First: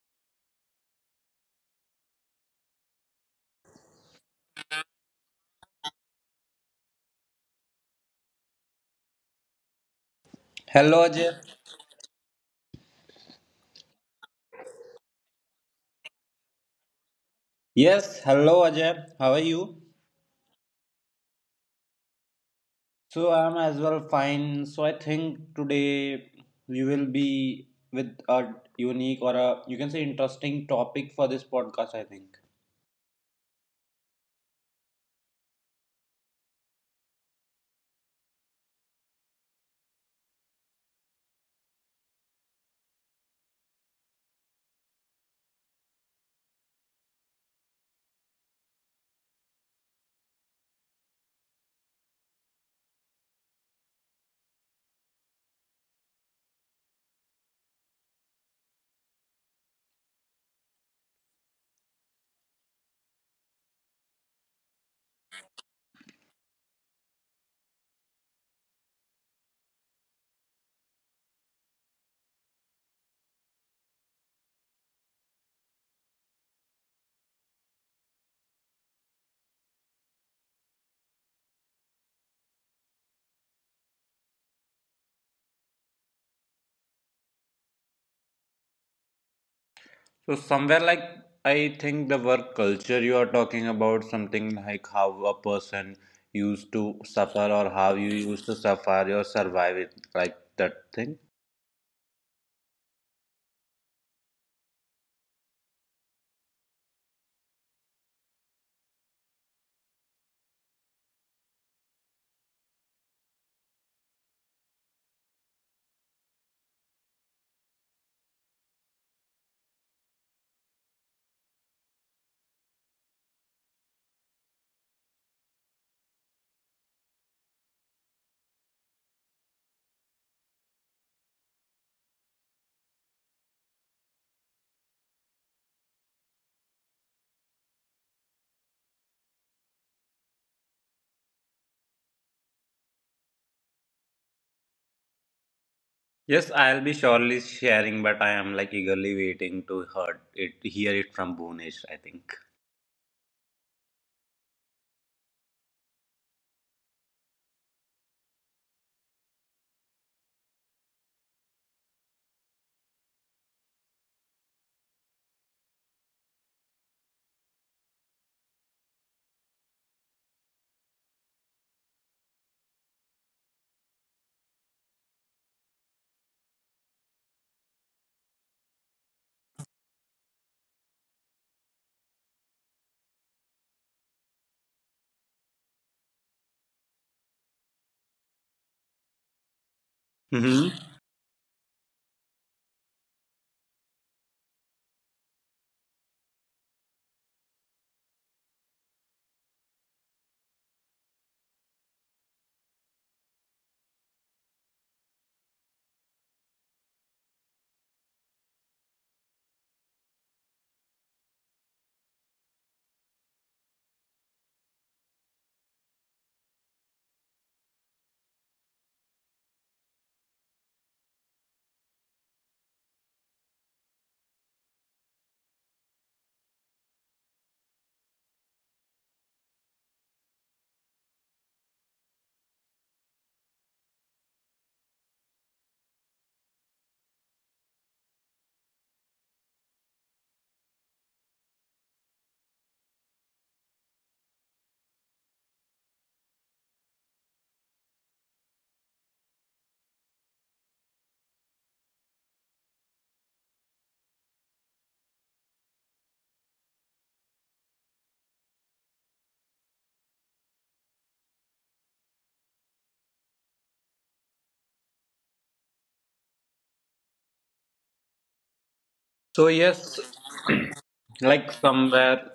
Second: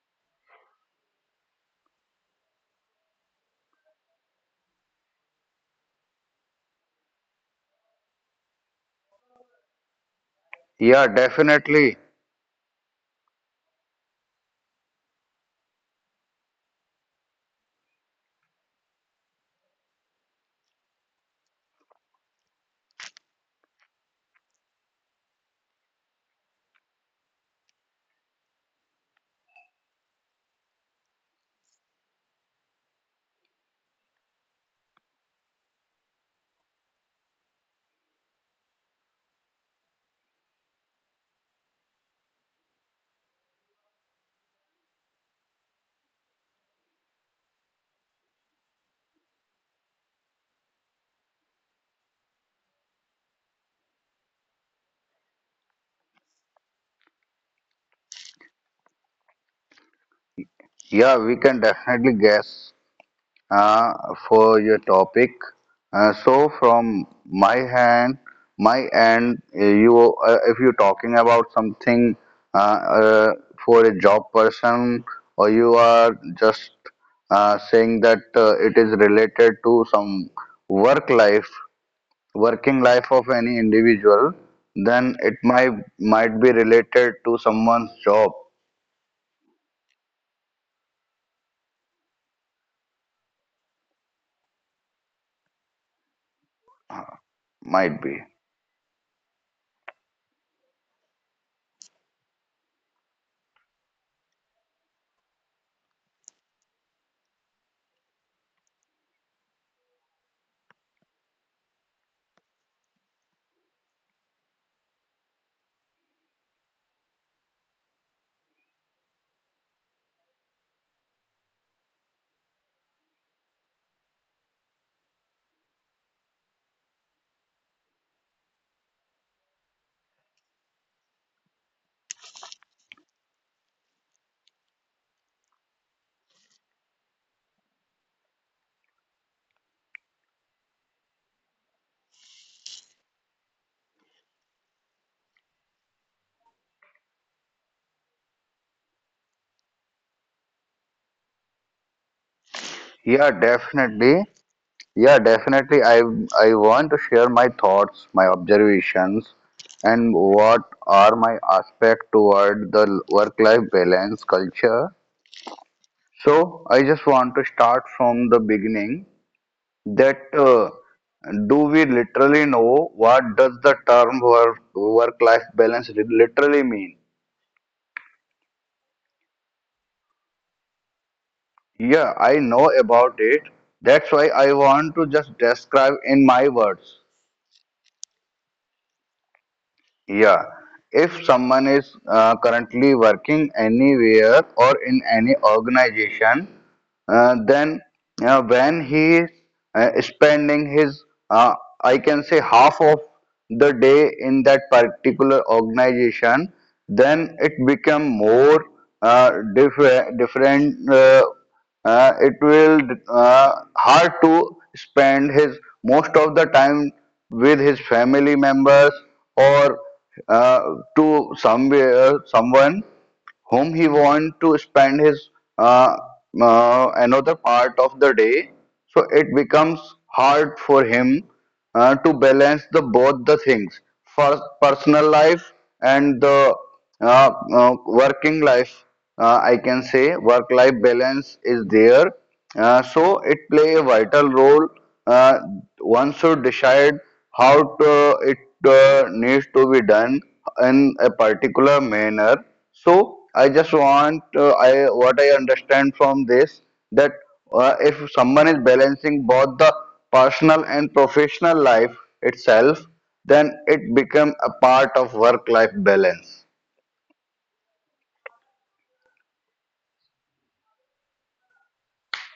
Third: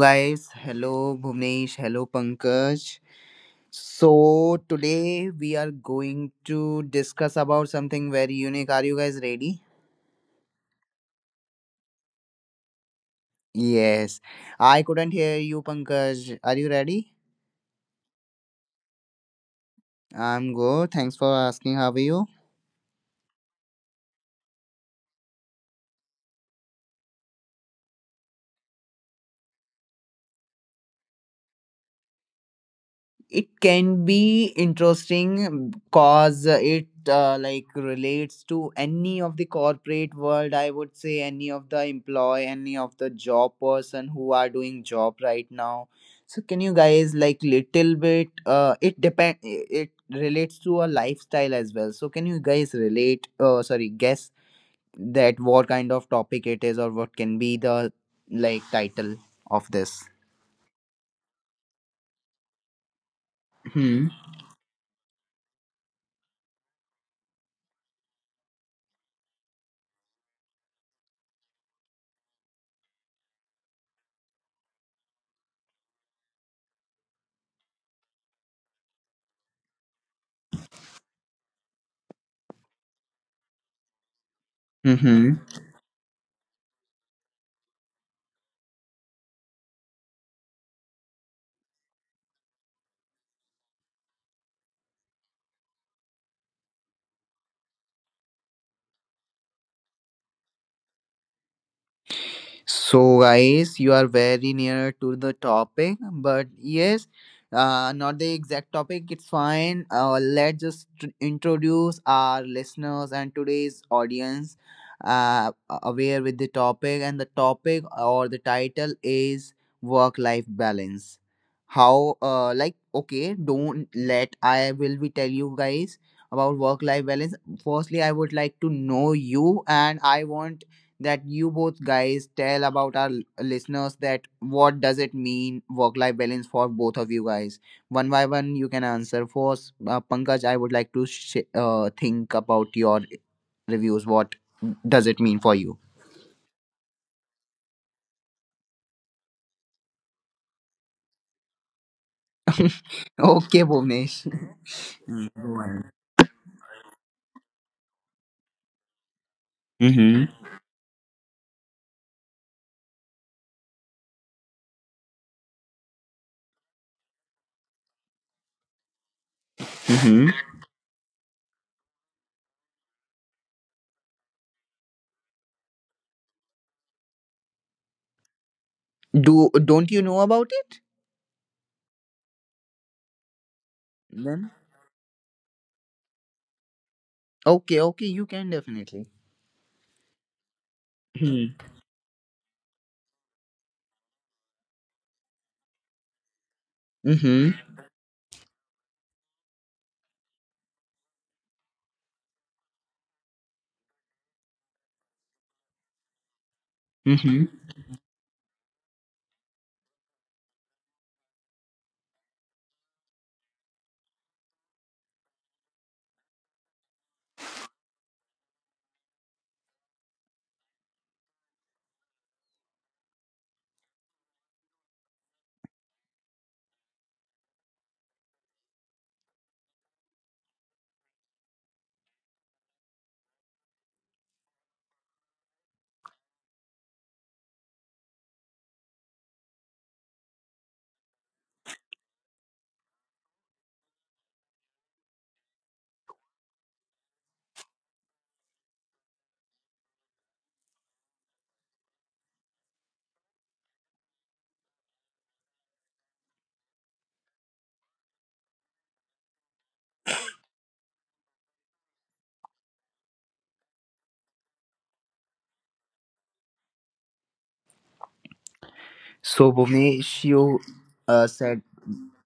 guys. Hello, Bhuvnesh. Hello, Pankaj. So, today we are going to discuss about something very unique. Are you guys ready? Hello Yeah, Ajay. definitely. Yes. I couldn't hear you, Pankaj. Are you ready? Yes, hello Ajay. How are you? I'm good. Thanks for asking. How are you? So I'm as well fine. So I think today we will be with a unique or a you can say interesting topic for this podcast, I think. It can be interesting because it like relates to any of the corporate world. I would say any of the employee, any of the job person who are doing job right now. So can you guys like little bit, it depend, it relates to a lifestyle as well. So can you guys relate, sorry guess, that what kind of topic it is, or what can be the like title of this? Yeah, we can definitely guess uh, hmm for your topic. So from my hand, my end, you if you're talking about something uh, uh, for a job person, or you are just saying that it is related to some work life, working life of any individual, then it might be related to someone's job, So somewhere like I think the work culture you are talking about, something like how a person used to suffer or how might you be. used to suffer or survive it, like that thing. So, guys, you are very near to the topic, but yes, not the exact topic, it's fine. Let's just introduce our listeners and today's audience uh, aware with the topic, and the topic or the title is work life balance. How, like, okay, don't let I will be tell you guys about work life balance. Firstly, I would like to know you, and I want that you both guys tell about our listeners that what does it mean work life balance for both of you guys. One by one you can answer. First Pankaj, I would like to think about your reviews, what does it mean for you? Yes, I'll be surely sharing, but I am like eagerly waiting to hear it from Bhunesh, I think. Yeah, Okay, definitely. Bhuvnesh. Yeah, Mm, go definitely. ahead. I want to share my thoughts, my observations, and Mm-hmm. what are my aspect toward the work-life balance culture. So I just want to start from the beginning. That Mm-hmm. Do we literally know what does the term work-life balance literally mean? do Don't you know about it? Yeah, I know about it. That's why I Then want to just describe in my words. okay, okay, you can definitely. Yeah, Hmm. if someone Mm-hmm. is currently working anywhere or in any organization, then when he is spending his uh, I can say half of the day in that particular organization, then it Mm-hmm. become more diff- different it will uh, hard to spend his most of the time with his family members, or uh, to somewhere someone whom he want to spend his uh, another part of the day. So it becomes hard for him to balance the both the things, first personal life and the uh, working life. I can say work life balance is there. So it play a vital role. uh, One should decide how to, it needs to be done in a particular manner. So I just want I what I understand from this, that if someone is balancing both the personal and professional life itself, then it become a part of work-life balance. So So yes, Bhuvnesh, you like said. somewhere,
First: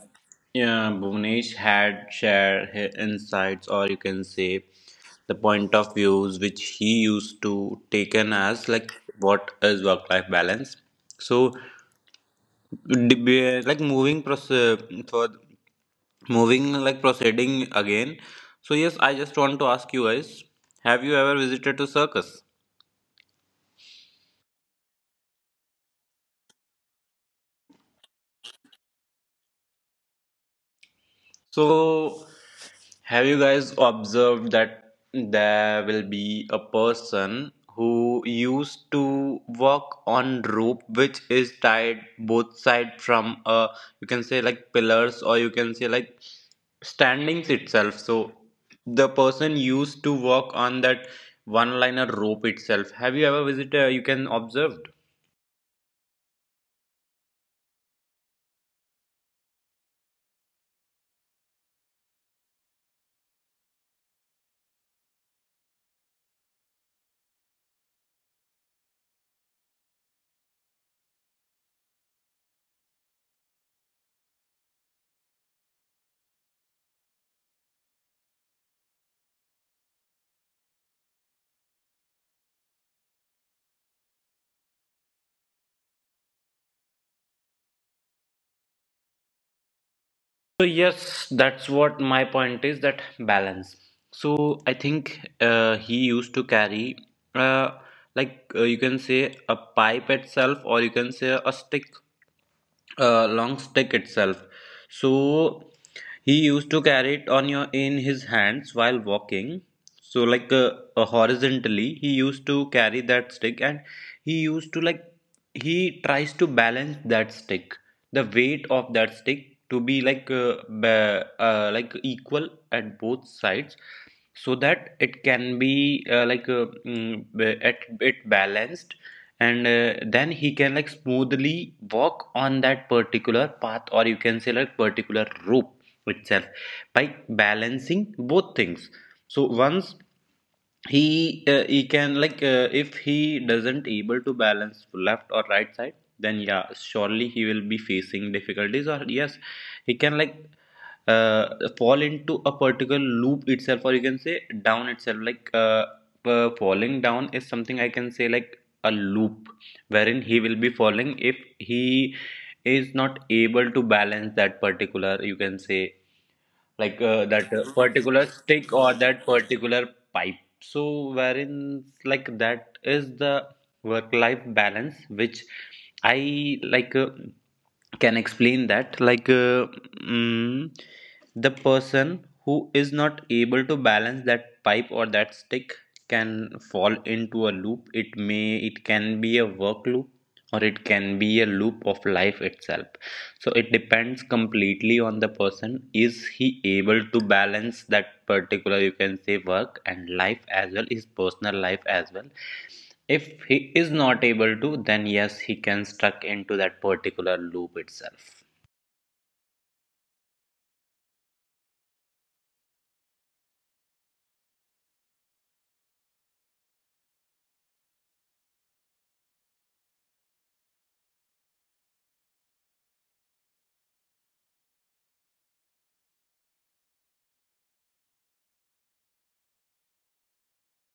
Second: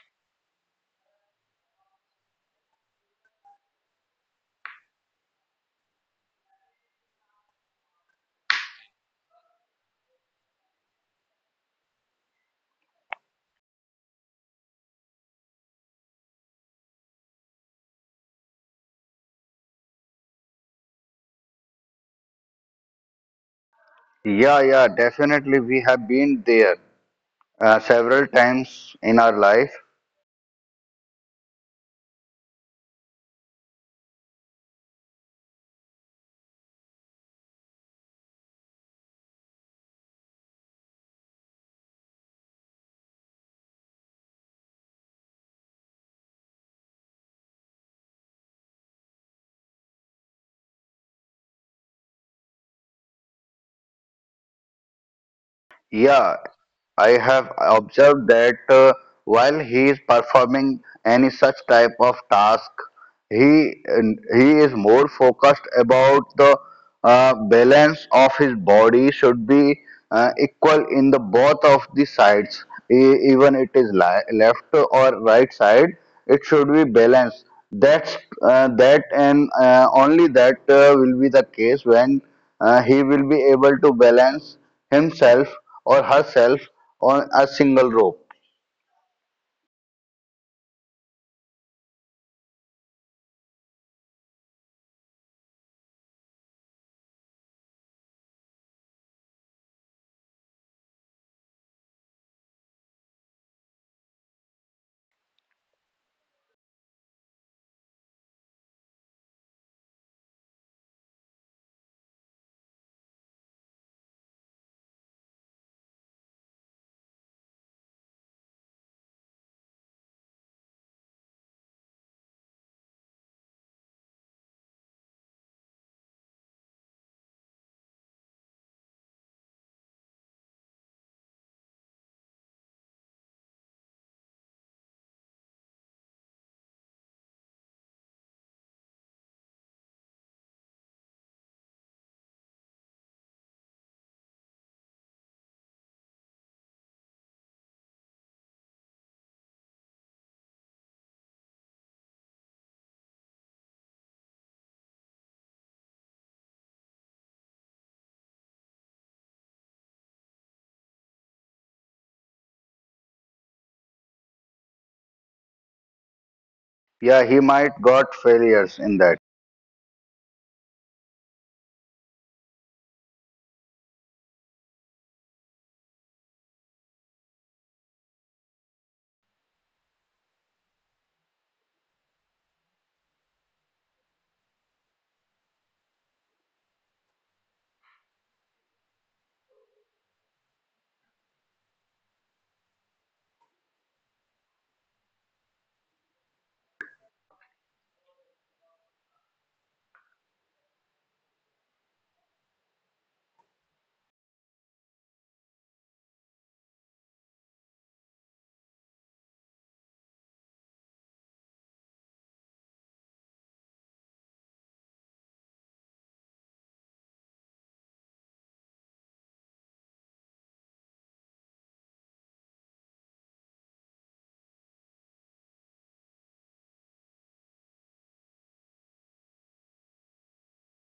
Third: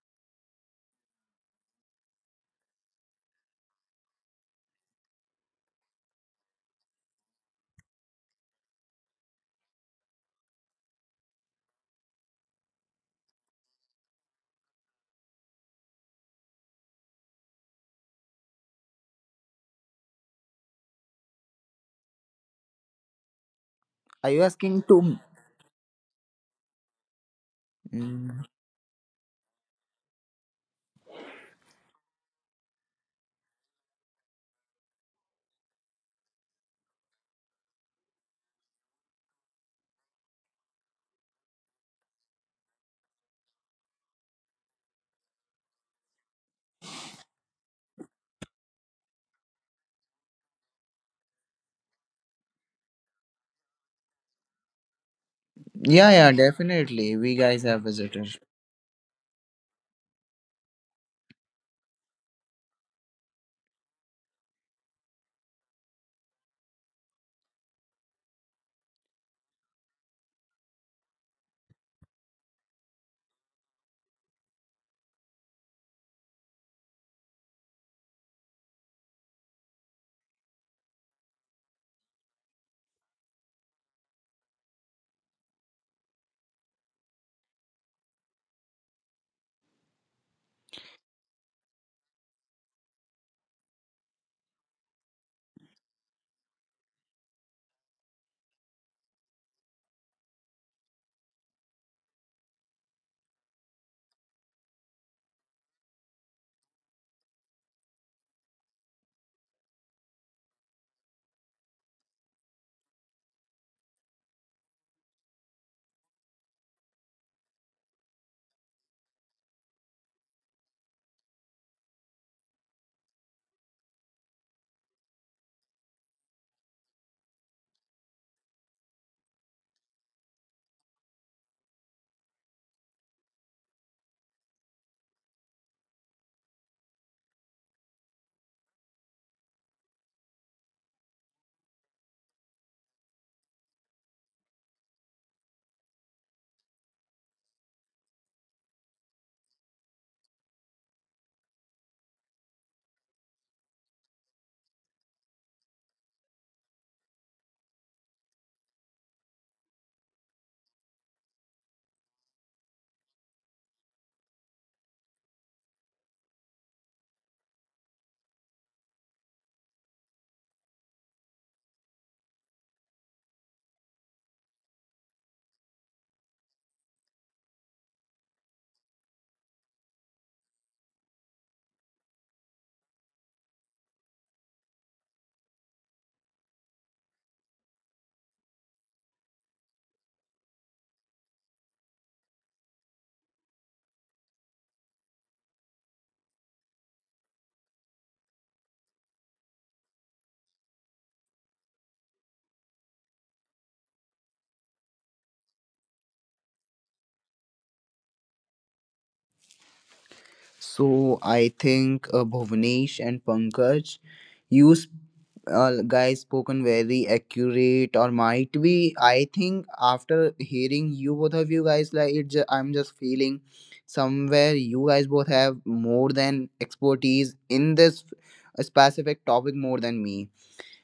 yeah, Bhunesh had shared his insights, or you can say the point of views which he used to taken as like what is work life balance. So, like moving process for moving, like proceeding again. So yes, I just want to ask you guys, have you ever visited to circus? Are you Yeah, asking yeah, to? Definitely we have been there several Mm, times in our life. So have you guys observed that there will be a person who used to walk on rope which is tied both side from you can say like pillars or you can say like standings itself. So the person used to walk on that one liner rope itself. Have you ever visited? You can observed. yeah, yeah, Yeah, definitely. I We have guys have observed visitors. that while he is performing any such type of task, he he is more focused about the balance of his body should be equal in the both of the sides. Even it is left or right side, it should be balanced. That's that and Only that will be the case when he will be able to balance himself or herself on a single rope. So yes, that's what my point is, that balance. So I think he used to carry uh, you can say a pipe itself or you can say a stick, long stick itself. So he used to carry it on your in his hands while walking. So like horizontally, he used to carry that stick, and he used to like he tries to balance that stick, the weight of that stick to be like like equal at both sides so that it can be it balanced, and then he can like smoothly walk on that particular path or you can say like particular rope itself by balancing both things. So once he can like if he doesn't able to balance left or right side, then yeah, surely he will be facing difficulties, or yes, he can like fall into a particular loop itself or you can say down itself, like falling down is something I can say like a loop wherein he will be falling if he is not able to balance that particular, you can say, like Yeah, he that might got particular stick failures or in that. that particular pipe. So wherein like that is the work life balance which I like can explain that like mm, the person who is not able to balance that pipe or that stick can fall into a loop. It may, it can be a work loop or it can be a loop of life itself. So it depends completely on the person, is he able to balance that particular, you can say, work and life as well, his personal life as well. If he is not able to, then yes, he can stuck into that particular loop itself. So I think, Bhuvanesh and Pankaj, you sp- guys spoken very accurate, or might be. I think after hearing you, both of you guys, like it, I'm just feeling somewhere you guys both have more than expertise in this specific topic more than me.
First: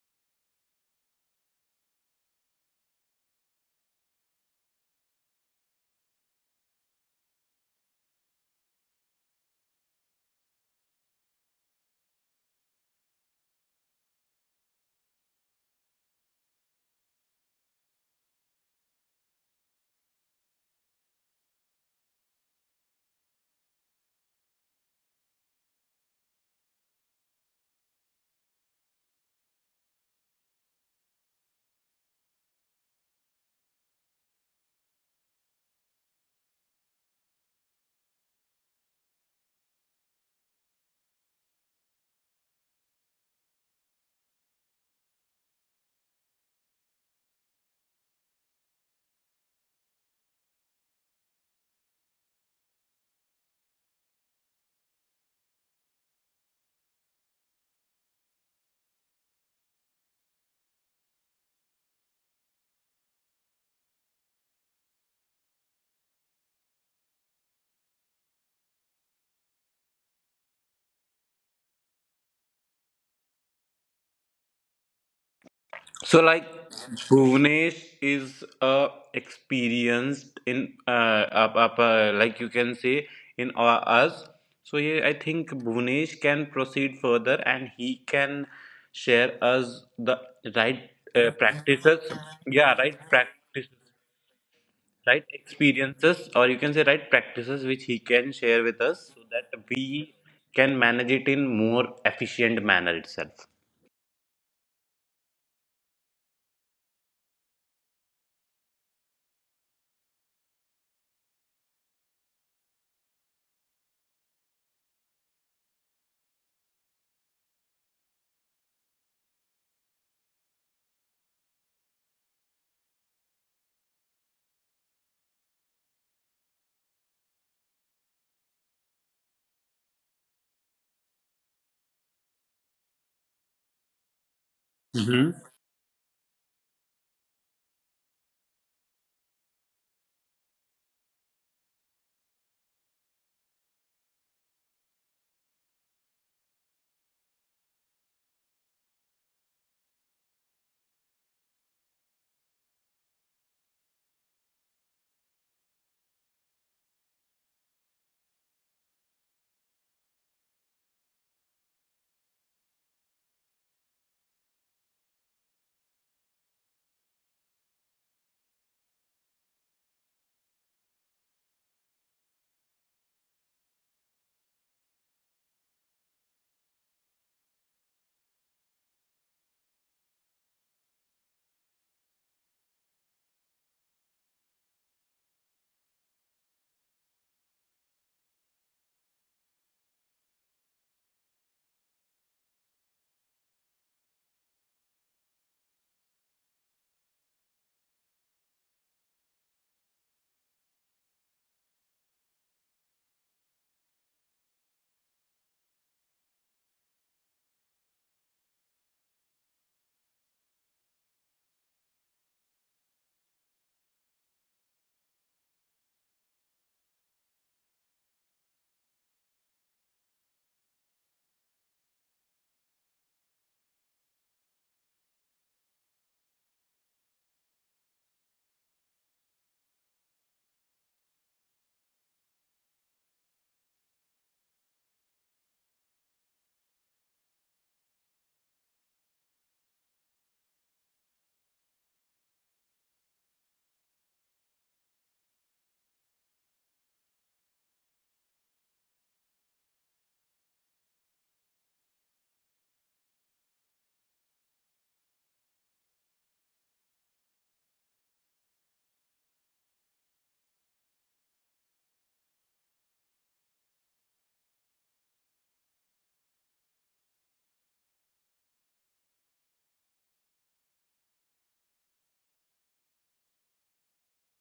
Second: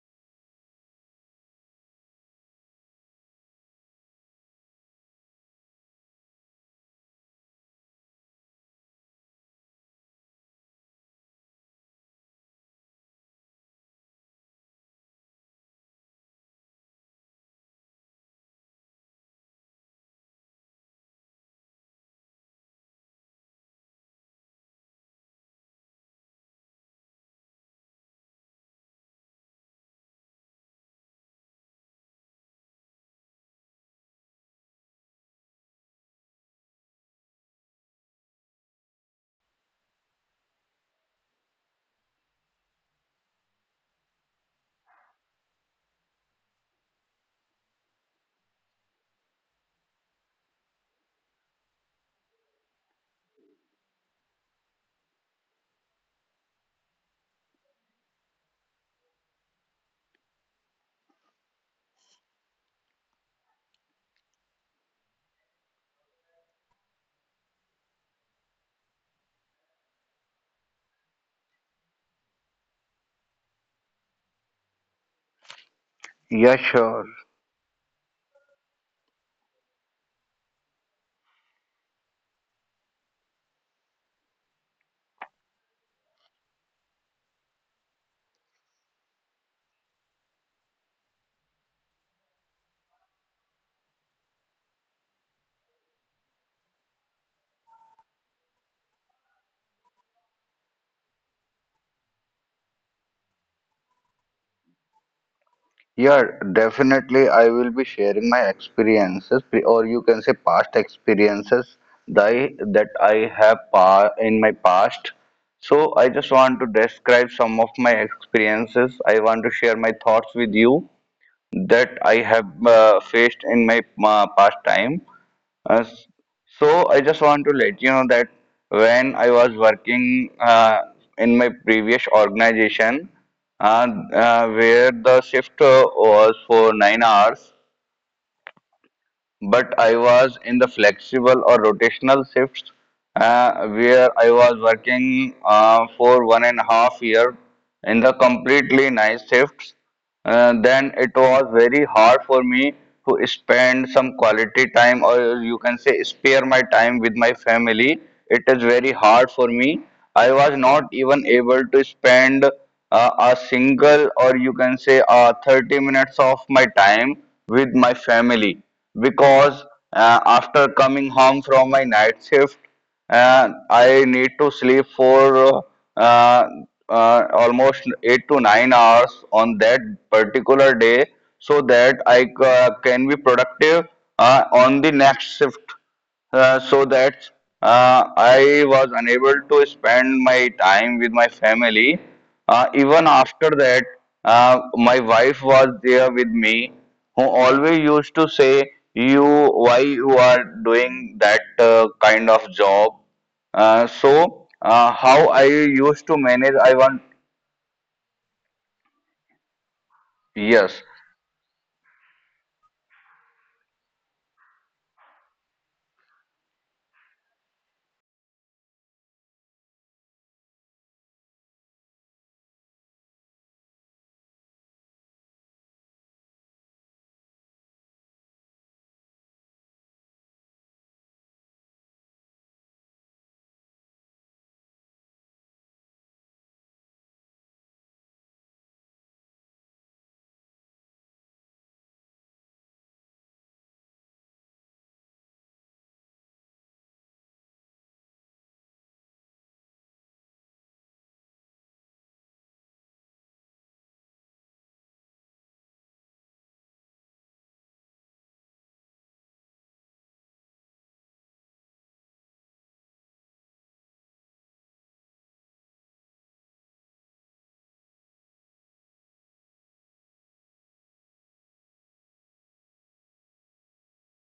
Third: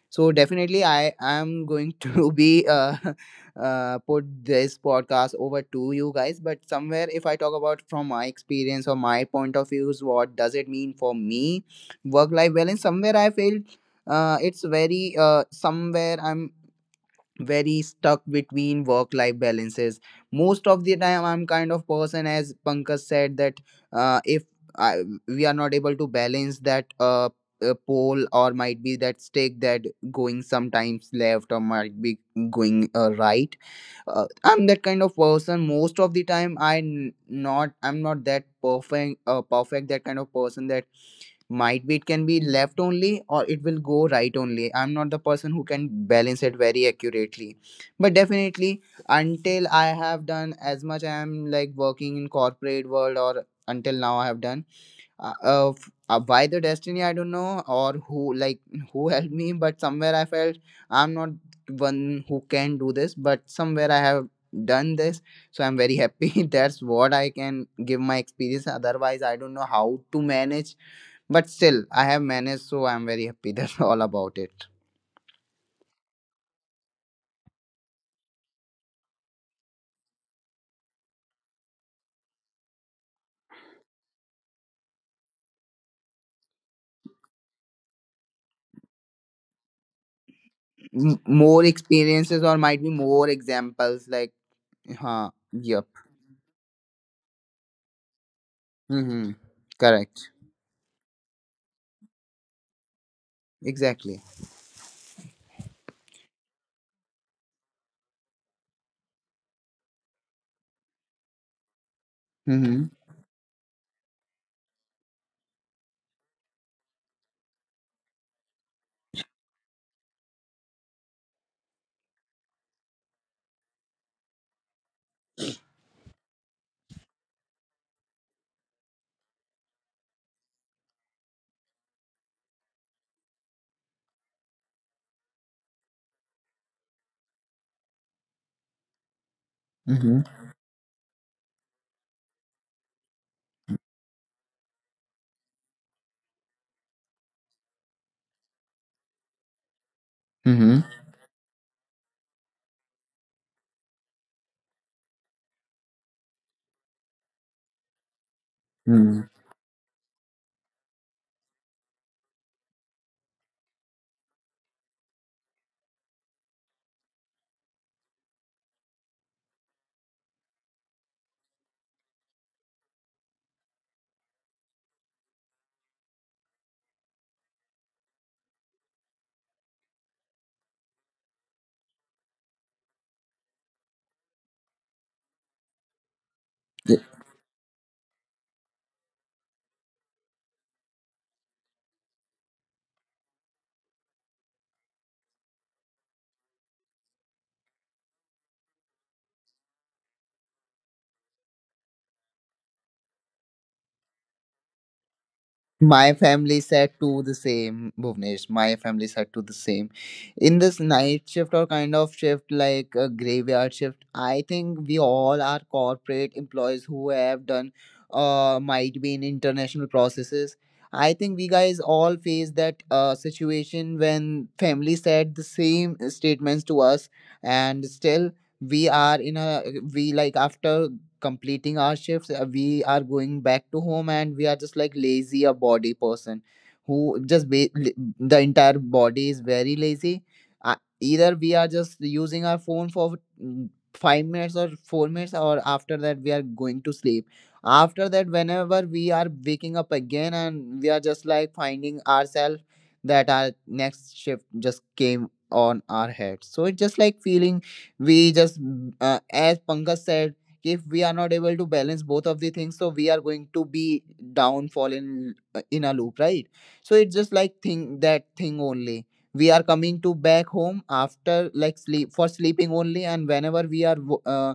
So definitely, I am going to be put this podcast over to you guys. But somewhere, if I talk about from my experience or my point of views, what does it mean for me, work life balance? Somewhere I feel it's very, somewhere I'm very stuck between work life balances most of the time. I'm kind of person, as Pankaj said, that if I, we are not able to balance that, pole or might be that stick that going sometimes left or might be going right, I'm that kind of person most of the time. Not, I'm not that perfect, that kind of person that might be it can be left only, or it will go right only. I'm not the person who can balance it very accurately, but definitely, until I have done as much, I am like working in corporate world, or until now I have done, by the destiny, I don't know, or who like who helped me, but somewhere I felt I'm not one who can do this, but somewhere I have done this. So I'm very happy that's what I can give my experience, otherwise I don't know how to manage. But still, I have managed, so I'm very happy. That's all about it. So like Yeah, sure. Bhuvanesh is experienced in like you can say in us. So yeah, I think Bhuvanesh can proceed further and he can share us the right More practices. experiences or might Yeah, be right more practices, examples like, huh, right yep. experiences, or you can say right practices which he can share with us Mm-hmm. so that we Correct. can manage it in more efficient manner itself. Exactly. Yeah, definitely. I will be sharing my experiences, or you can say past experiences that I, Mm-hmm. that I have in my past. So I just want to describe some of my experiences. I want to share my thoughts with you that I have faced in my past time. Uh, s- so I just want to let you know that when I was working in my previous organization, where the Mhm. shift was for 9 hours, but I Mm-hmm. was in the flexible or rotational shifts, where I was working for 1.5 year in the completely night shifts. Mm-hmm. Then it was very hard for me to spend some quality time, or you can say spare my time with my family. It is very Mm-hmm. hard for me. I was not even able to spend a single, or you can say 30 minutes of my time with my family, because after coming home from my night shift, and I need to sleep for uh, almost 8 to 9 hours on that particular day, so that I can be productive on the next shift. Uh, Yeah. so that I was unable to spend my time with my family. Even after that, my wife was there with me, who always used to say, "You, why you are doing that kind of job?" How I My used to family manage, I said want, to the same, Bhuvnesh. My family said to the same. In this yes. night shift or kind of shift like a graveyard shift, I think we all are corporate employees who have done might be in international processes. I think we guys all face that situation when family said the same statements to us, and still we are in a, we like after completing our shifts, we are going back to home, and we are just like lazy a body person who just the entire body is very lazy. Either we are just using our phone for mm, 5 minutes or 4 minutes, or after that we are going to sleep. After that, whenever we are waking up again and we are just like finding ourselves that our next shift just came on our head, so it's just like feeling. We just, as Pankaj said, if we are not able to balance both of the things, so we are going to be downfall in a loop, right? So it's just like thing, that thing only. We are coming to back home after like sleep for sleeping only, and whenever we are wo- uh,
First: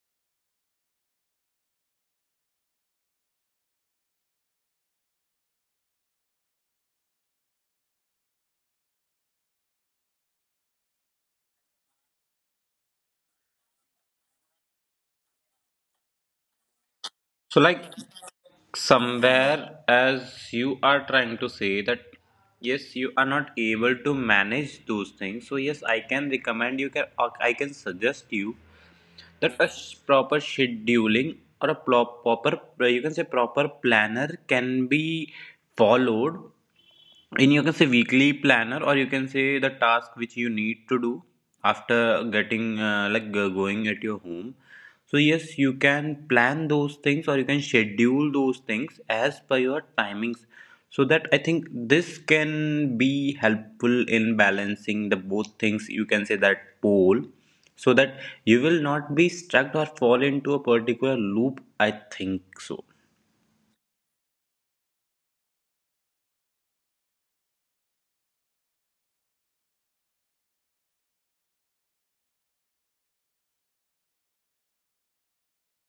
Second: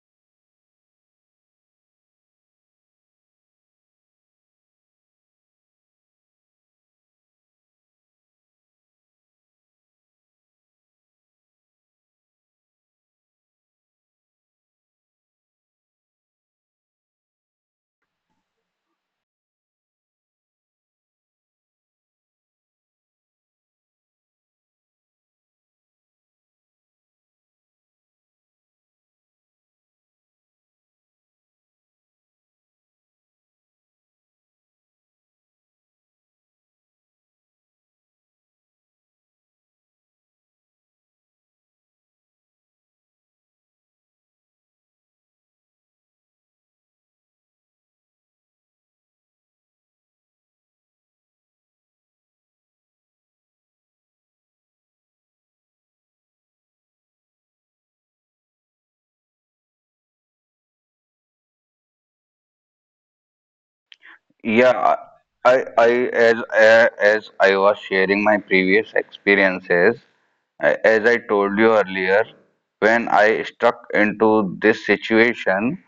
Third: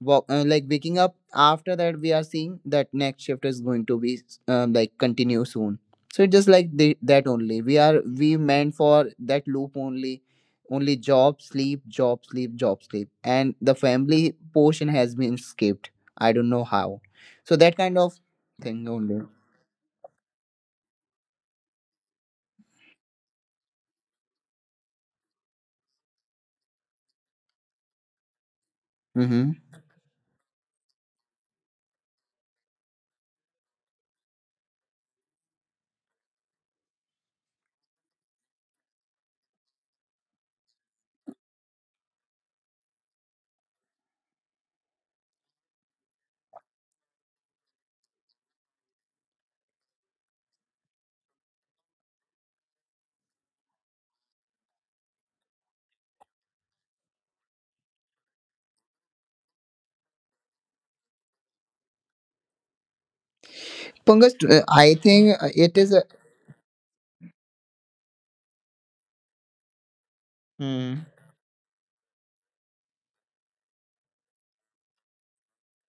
wa- uh, like waking up, after that we are seeing that next shift is going to be like continue soon. So it's just like that only, we are we meant for that loop only. Only job, sleep, job, sleep, job, sleep, and the family portion has been skipped. I don't know how. So So, that like kind of thing only. somewhere, as you are trying to say that yes, you are not able to manage those things. So, yes, I can recommend you can or I can suggest you Mm-hmm. that a proper scheduling or a proper you can say proper planner can be followed in you can say weekly planner or you can say the task which you need to do after getting going at your home. So yes, you can plan those things or you can schedule those things as per your timings, so that I think this can be helpful in balancing the both things, you can say that pole, so that you will not be stuck or fall into a particular loop, I think so. Pankaj, I Yeah, think I, it I is a as a- as I was sharing my previous experiences, as I mm-hmm. told you earlier, when I stuck into this situation,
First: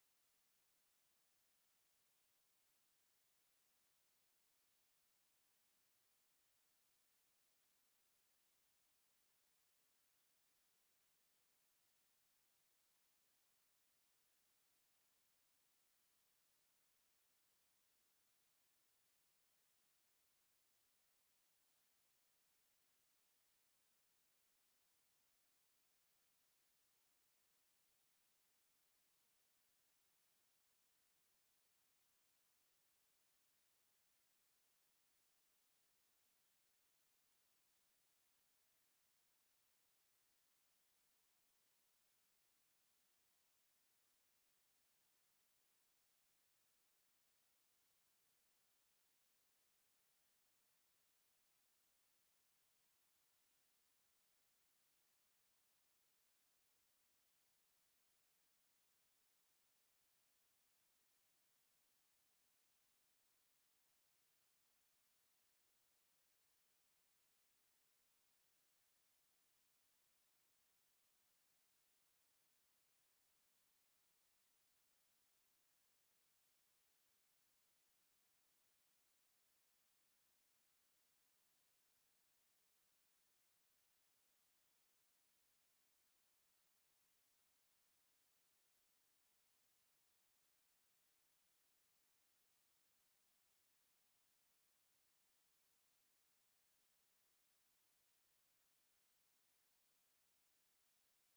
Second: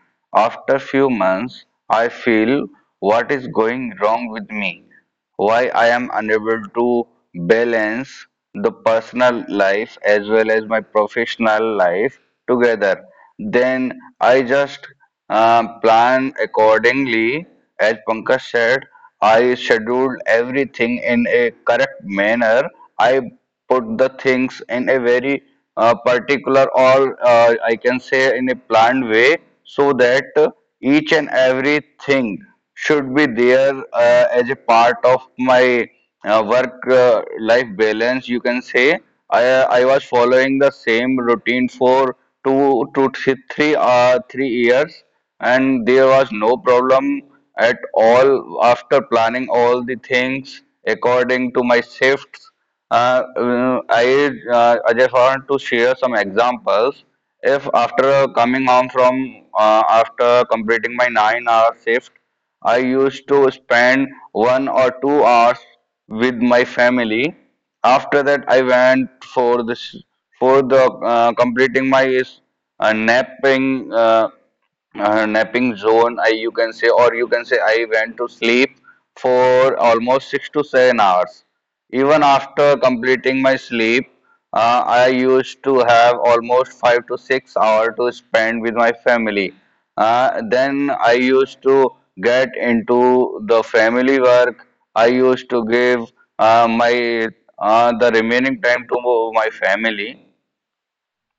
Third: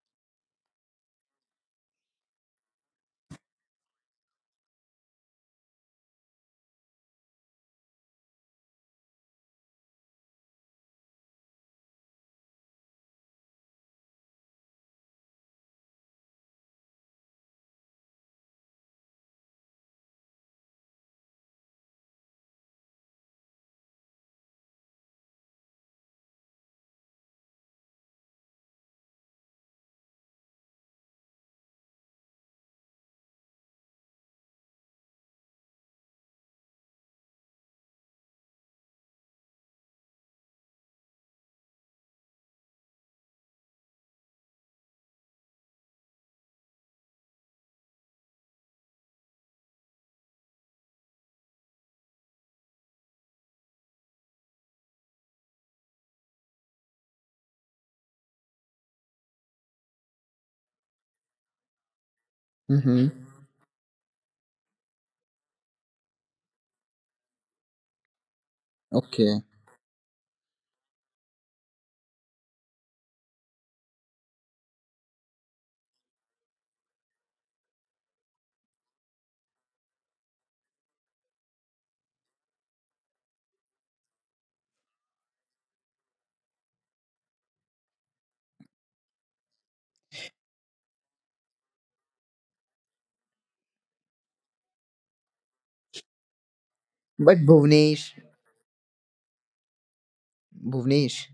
after few months, I feel what is going wrong with me, why I am unable to balance the personal life as well as my professional life together. Then I just plan accordingly. As Pankaj said, I scheduled everything in a correct manner. I put the things in a very particular, or I can say in a planned way, so that each and everything should be there as a part of my work life balance, you can say. I i was following the same routine for two to th- three 3 years, and there was no problem at all after planning all the things according to my shifts. I just want to share some examples. If after coming home from after completing my 9 hour shift, I used to spend 1 or 2 hours with my family. After that, I went Okay. for this for the completing my napping uh, napping zone. I You can say, or you can say I went to sleep for almost 6 to 7 hours. Even after completing my sleep, I used to have almost 5 to 6 hours to spend with my family. Then I used to get into the family work. I used to give my but bhuvnesh the remaining time to my family. Bhuvnesh,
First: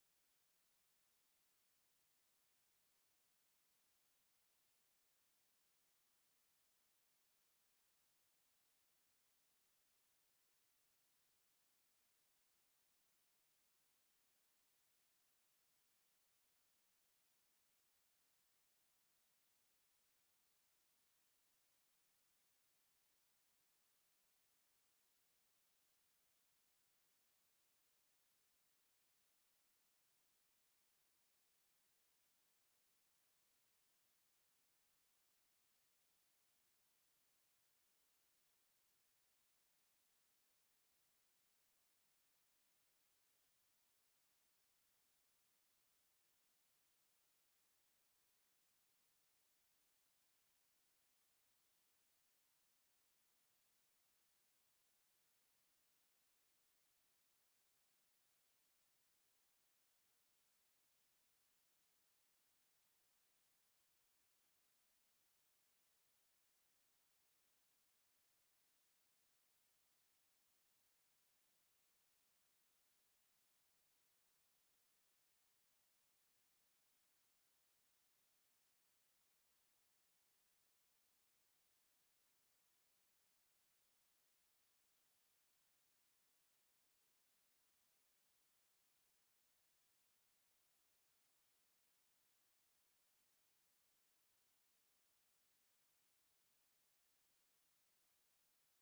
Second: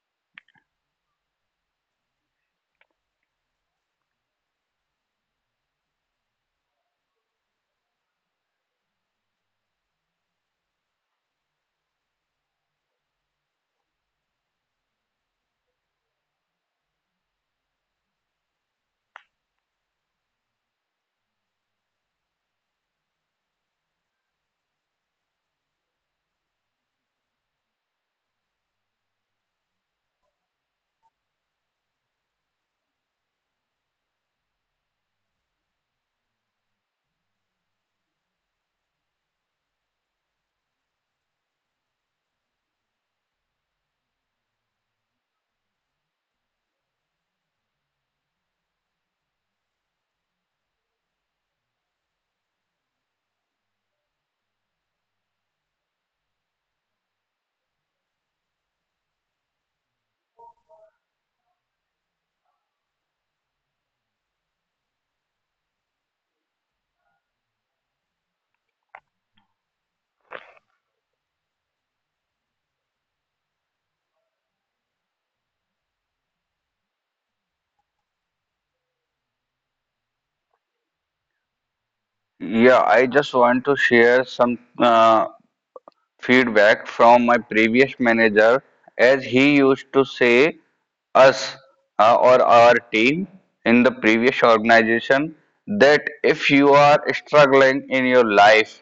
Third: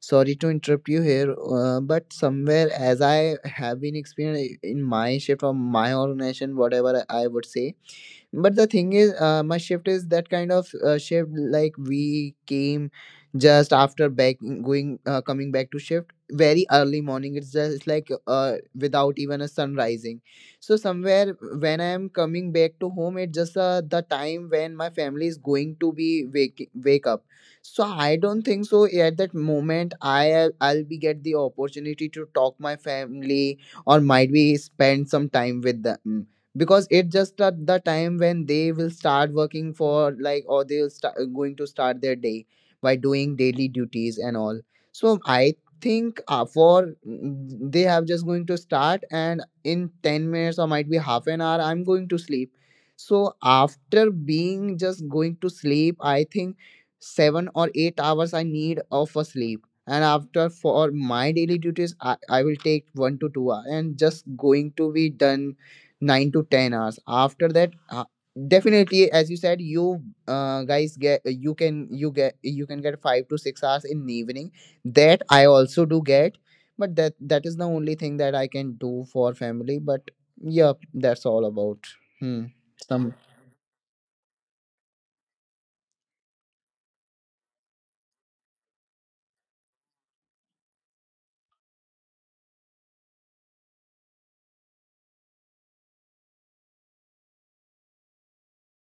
sorry to interrupt you here, but somewhere as I have been experienced in my shift or my organization, whatever I would say, but the thing is, my shift is that kind of shift. Like we came just after back going, coming back to shift very early morning. It's just like without even a sun rising. So somewhere when I am coming back to home, it's just the time when my family is going to be wake up. So I don't think so. At that moment, I'll be get the opportunity to talk my family or might be spend some time with them, because it just at the time when they will start working for like, or they'll start going to start their day by doing daily duties and all. So I think, for mm, they have just going to start, and in 10 minutes or might be half an hour I'm going to sleep. So after being just going to sleep, I think 7 or 8 hours I need of a sleep, and after for my daily duties, I will take 1 to 2 hours, and just going to be done 9 to 10 hours. After that, definitely as you said, you guys get, you can, you get, you can get 5 to 6 hours in the evening. That I also do get, but that, that is the only thing that I can do for family, but yeah, that's all about. Hmm. Yeah, I some just want to share some feedback from my previous manager, as he used to say us or our team in the previous organization, that if you are struggling in your life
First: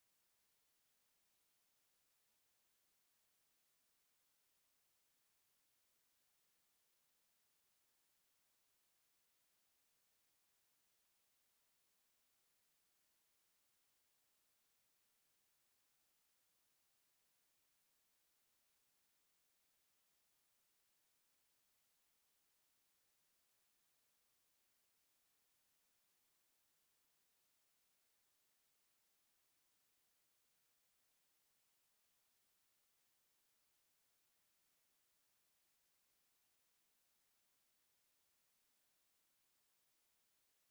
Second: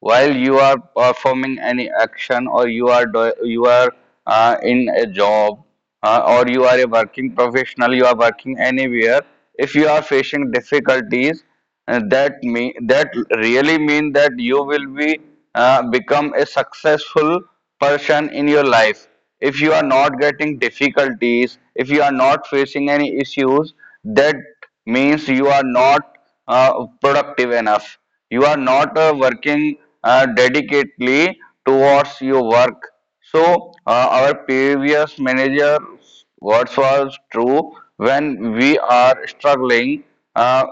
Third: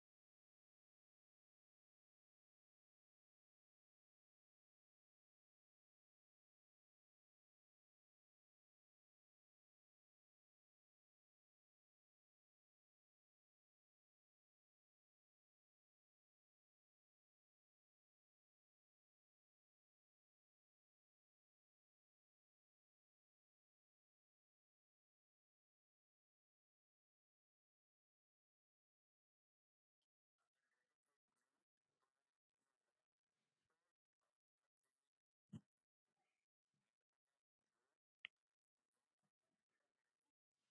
while you are performing any action, or you are in a job, or you are a working professional, you are working anywhere, if you are facing difficulties, that really mean that you will be become a successful person in your life. If you are not getting difficulties, if you are not facing any issues, that means you are not productive enough. You are not working dedicatedly towards your work. So, our previous manager words was true when we are struggling uh,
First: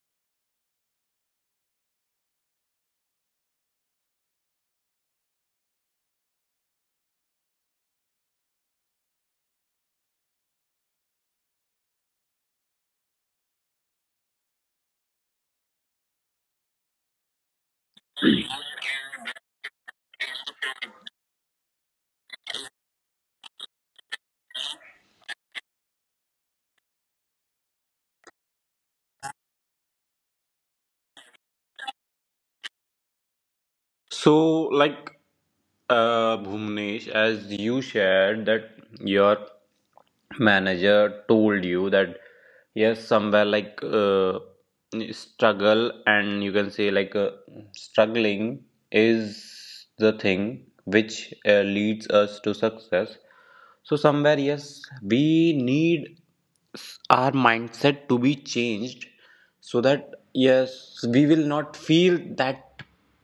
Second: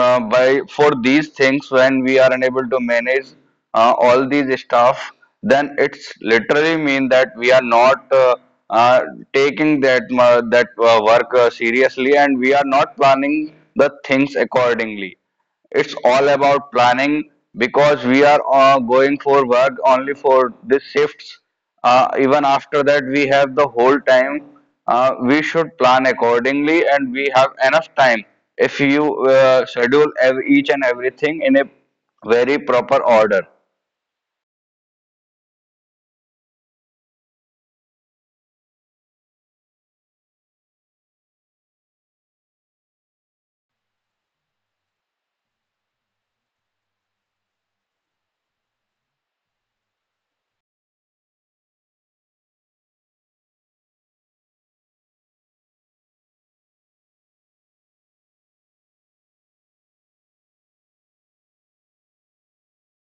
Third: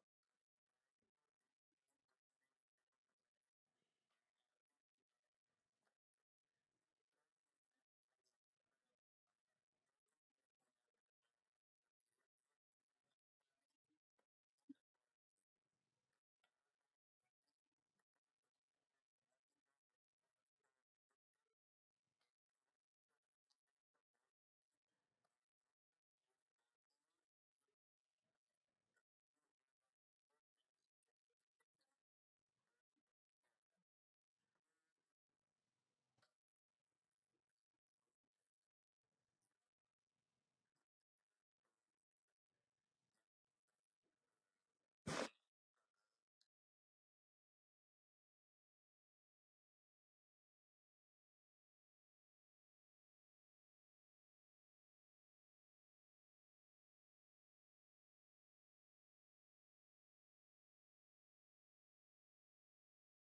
by for these things, when we are unable to manage all these stuff, then it's literally mean that we are not uh, taking that work seriously, and we are not planning the things accordingly. It's all about planning, because we are going for work only for these shifts. Even after that, we have the whole time. We should plan accordingly, and we have enough time. If you schedule each and everything in a very proper order. So, like Bhumnesh, as you shared that your manager told you that yes, somewhere like struggle and you can say like struggling is the thing which leads us to success. So somewhere yes, we need our mindset to be changed so that yes we will not feel that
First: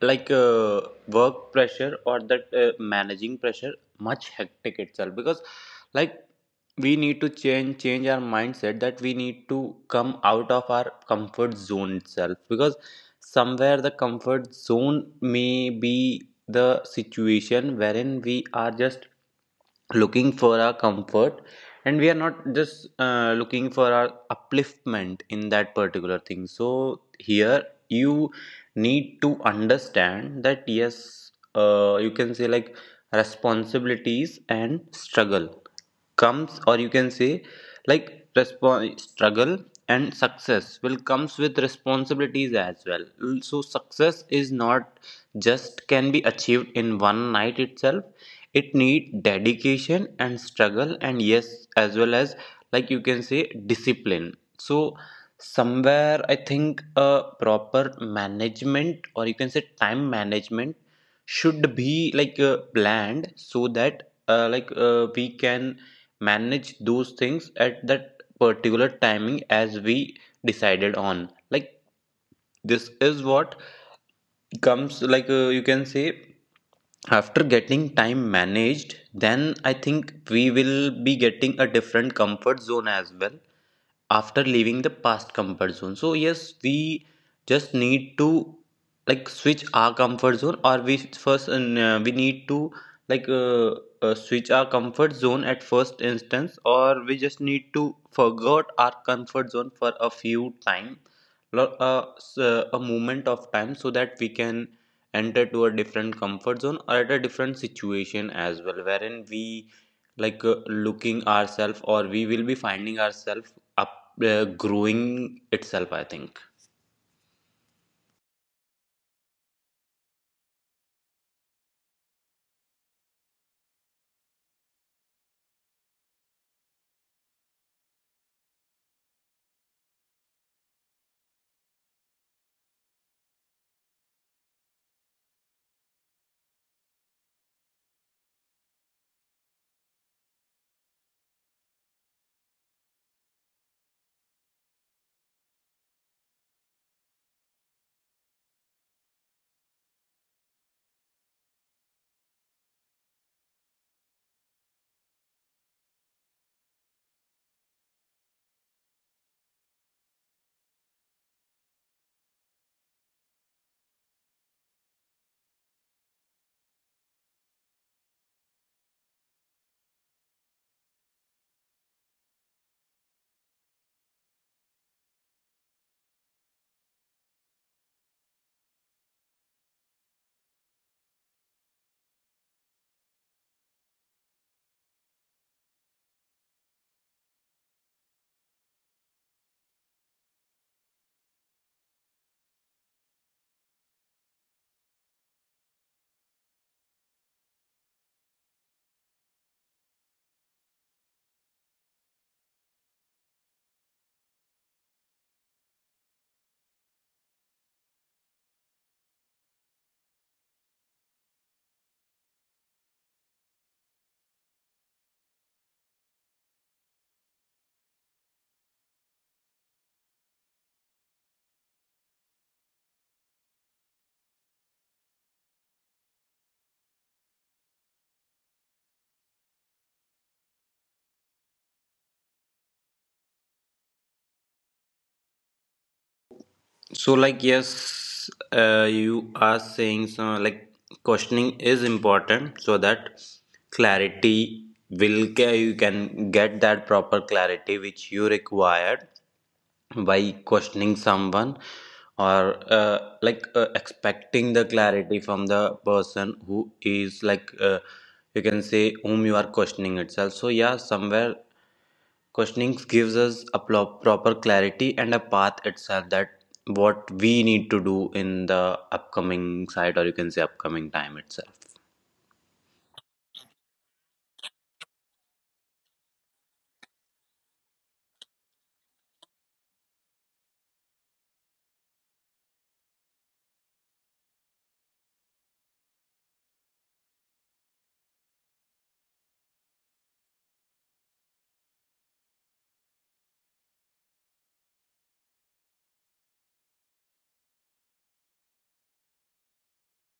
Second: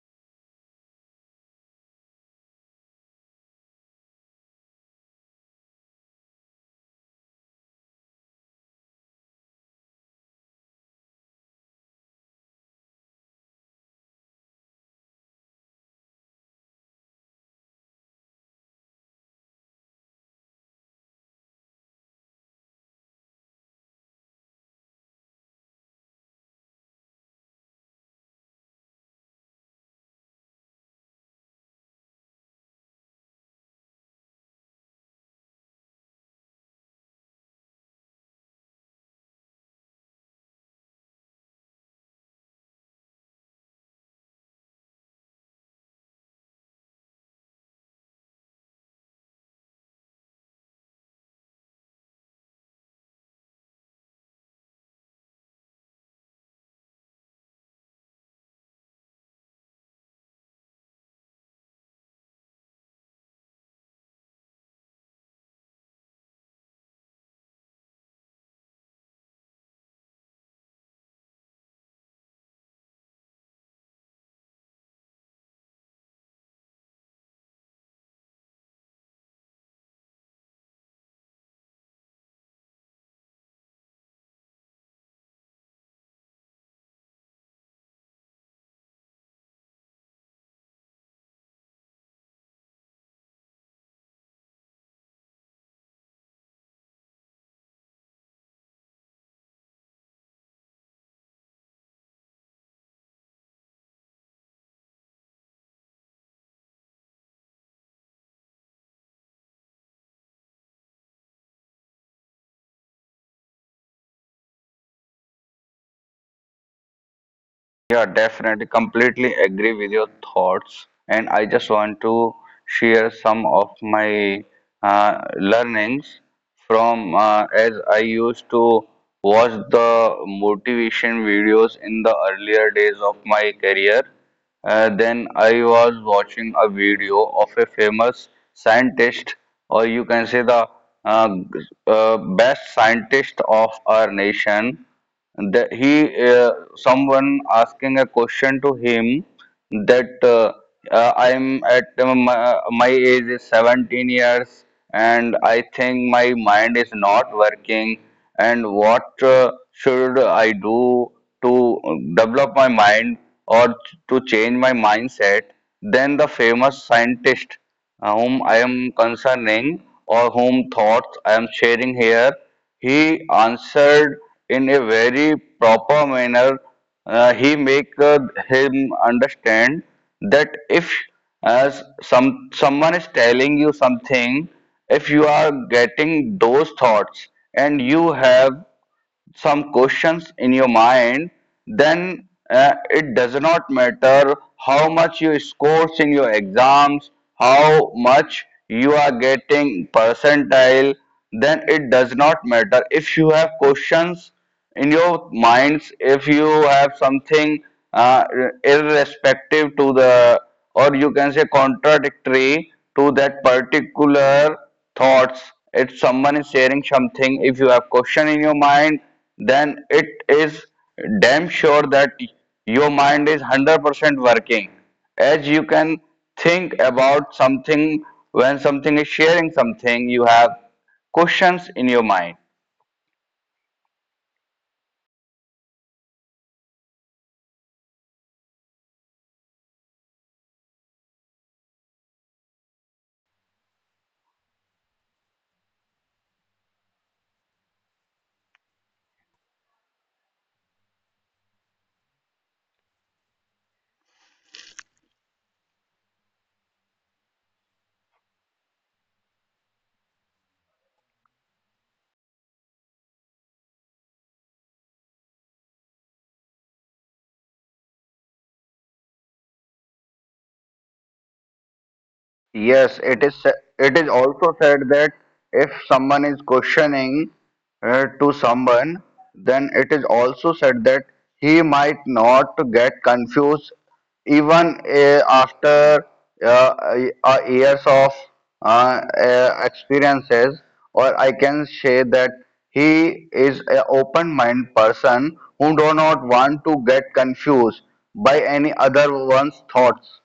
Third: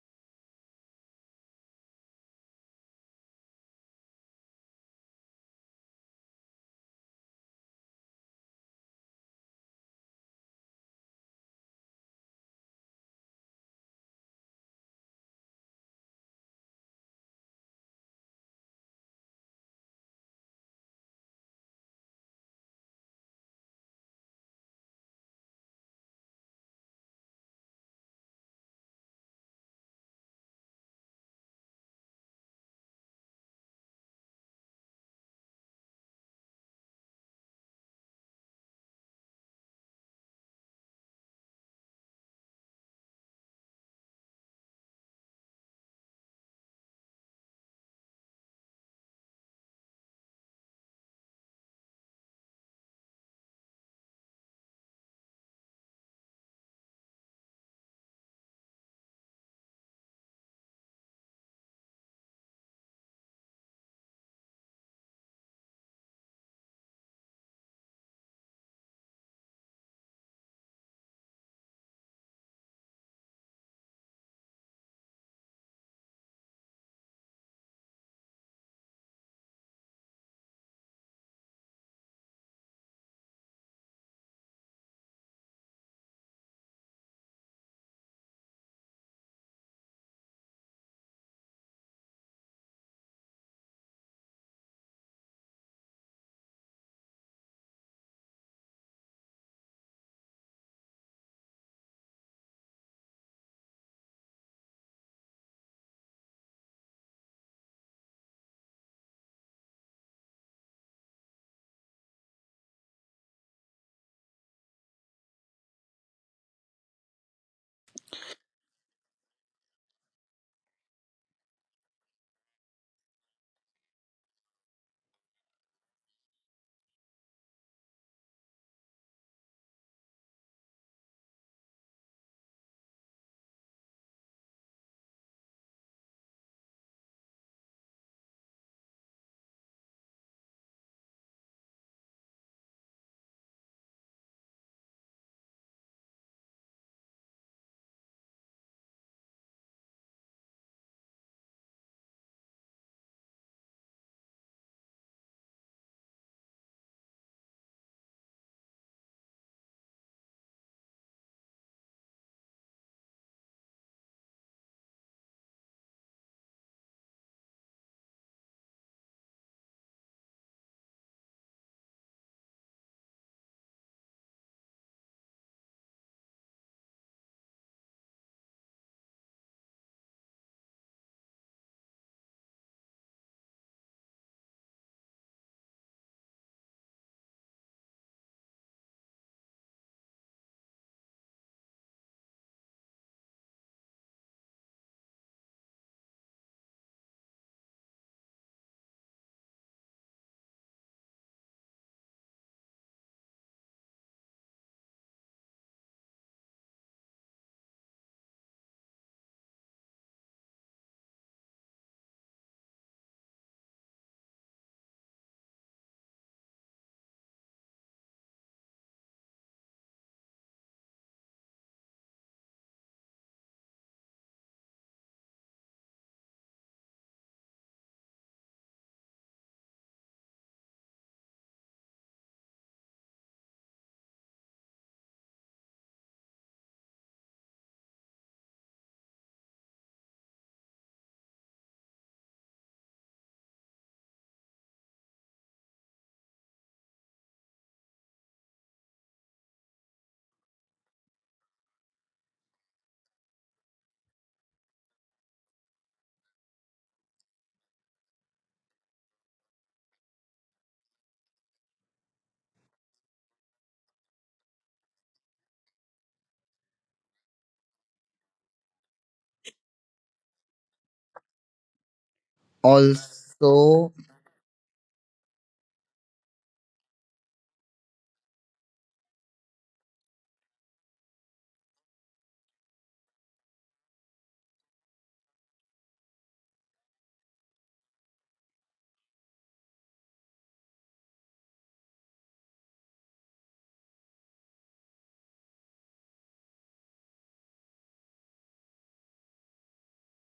like work pressure or that managing pressure much hectic itself, because like we need to change our mindset, that we need to come out of our comfort zone itself. Because somewhere the comfort zone may be the situation wherein we are just looking for our comfort, and we are not just looking for our upliftment in that particular thing. So here you need to understand that yes, you can say like responsibilities and struggle comes, or you can say like struggle and success will comes with responsibilities as well. So success is not just can be achieved in one night itself. It need dedication and struggle and yes, as well as like you can say discipline. So somewhere I think a proper management or you can say time management should be like planned so that we can manage those things at that particular timing as we decided on, like this is what comes like you can say, after getting time managed, then I think we will be getting a different comfort zone as well after leaving the past comfort zone. So yes, we just need to like switch our comfort zone, or we first we need to like switch our comfort zone at first instance, or we just need to forget our comfort zone for a few time, a moment of time, so that we can enter to a different comfort zone or at a different situation as well wherein we like looking ourselves or we will be finding ourselves up growing itself, I think. Yeah, definitely. Completely agree with your thoughts. And I just want to share some of my learnings from as I used to watch the motivation videos in the earlier days of my career. Then I was watching a video of a famous scientist, or you can say the uh, g- best scientist of our nation, that he uh, someone asking a question to him, that I'm at my age is 17 years, and I think my mind is not working, and what should I do to develop my mind, or to change my mindset. Then the famous scientist, whom I am concerning, or whom thoughts I am sharing here, he answered in a very proper manner. He make him understand that if as some someone is telling you something, if you are getting those thoughts, and you have some questions in your mind, then it does not matter how much you score in your exams, how much you are getting percentile, then it does not matter. If you have questions in your minds, if you have something uh, irrespective to the, or you can say contradictory to that particular thoughts, if someone is sharing something, if you have question in your mind, then it is damn sure that your mind is 100% working, as you can think about something when something is sharing something, you have questions in your mind. So like yes, you are saying, so like questioning is important so that clarity will you can get that proper clarity which you required by questioning someone, or expecting the clarity from the person who is like you can say whom you are questioning itself. So yeah, somewhere questioning gives us a proper clarity and a path itself, that what we need to do in the upcoming site or you can say upcoming time itself. Yes, it is. Also, It is also said that if someone is questioning to someone, then it is also said that he might not get confused even after uh, years of experiences. Or I can say that he is an open-minded person who do not want to get confused by any other one's thoughts.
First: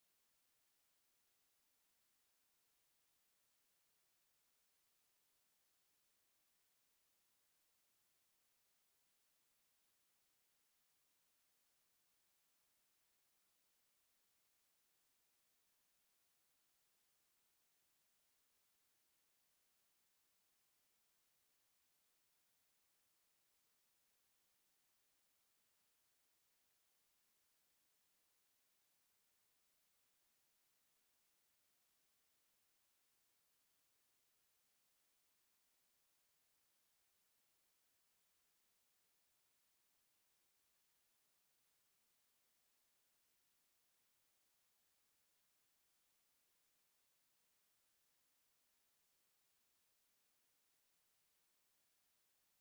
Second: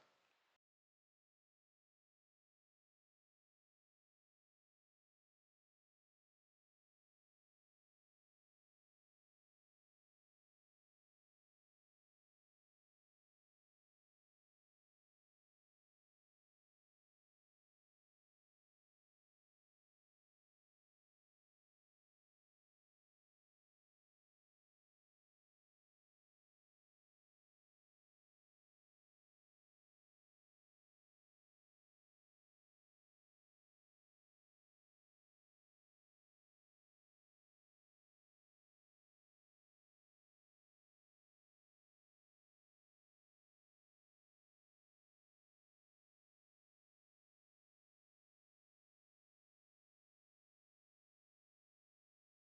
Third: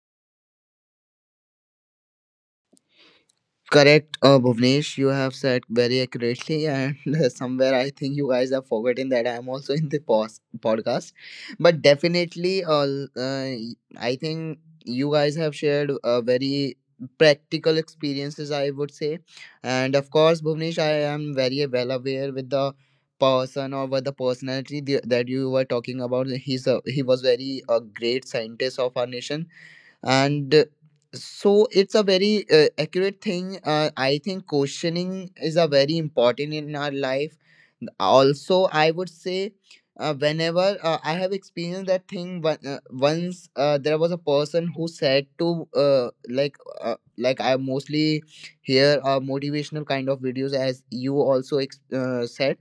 correct, Bhuvnesh. You have said very accurately, and somewhere I think you guys have forgotten that I am also in the podcast. But definitely, I think you guys have shared very practical experiences, I would say. And of course, Bhuvnesh, I am very well aware with the person or with the personality that you were talking about. He was very a great scientist of our nation. And so it's a very accurate thing. I think questioning is a very important in our life. Also I would say, whenever I have experienced that thing, but once there was a person who said to, like I mostly hear motivational kind of videos, as you also said.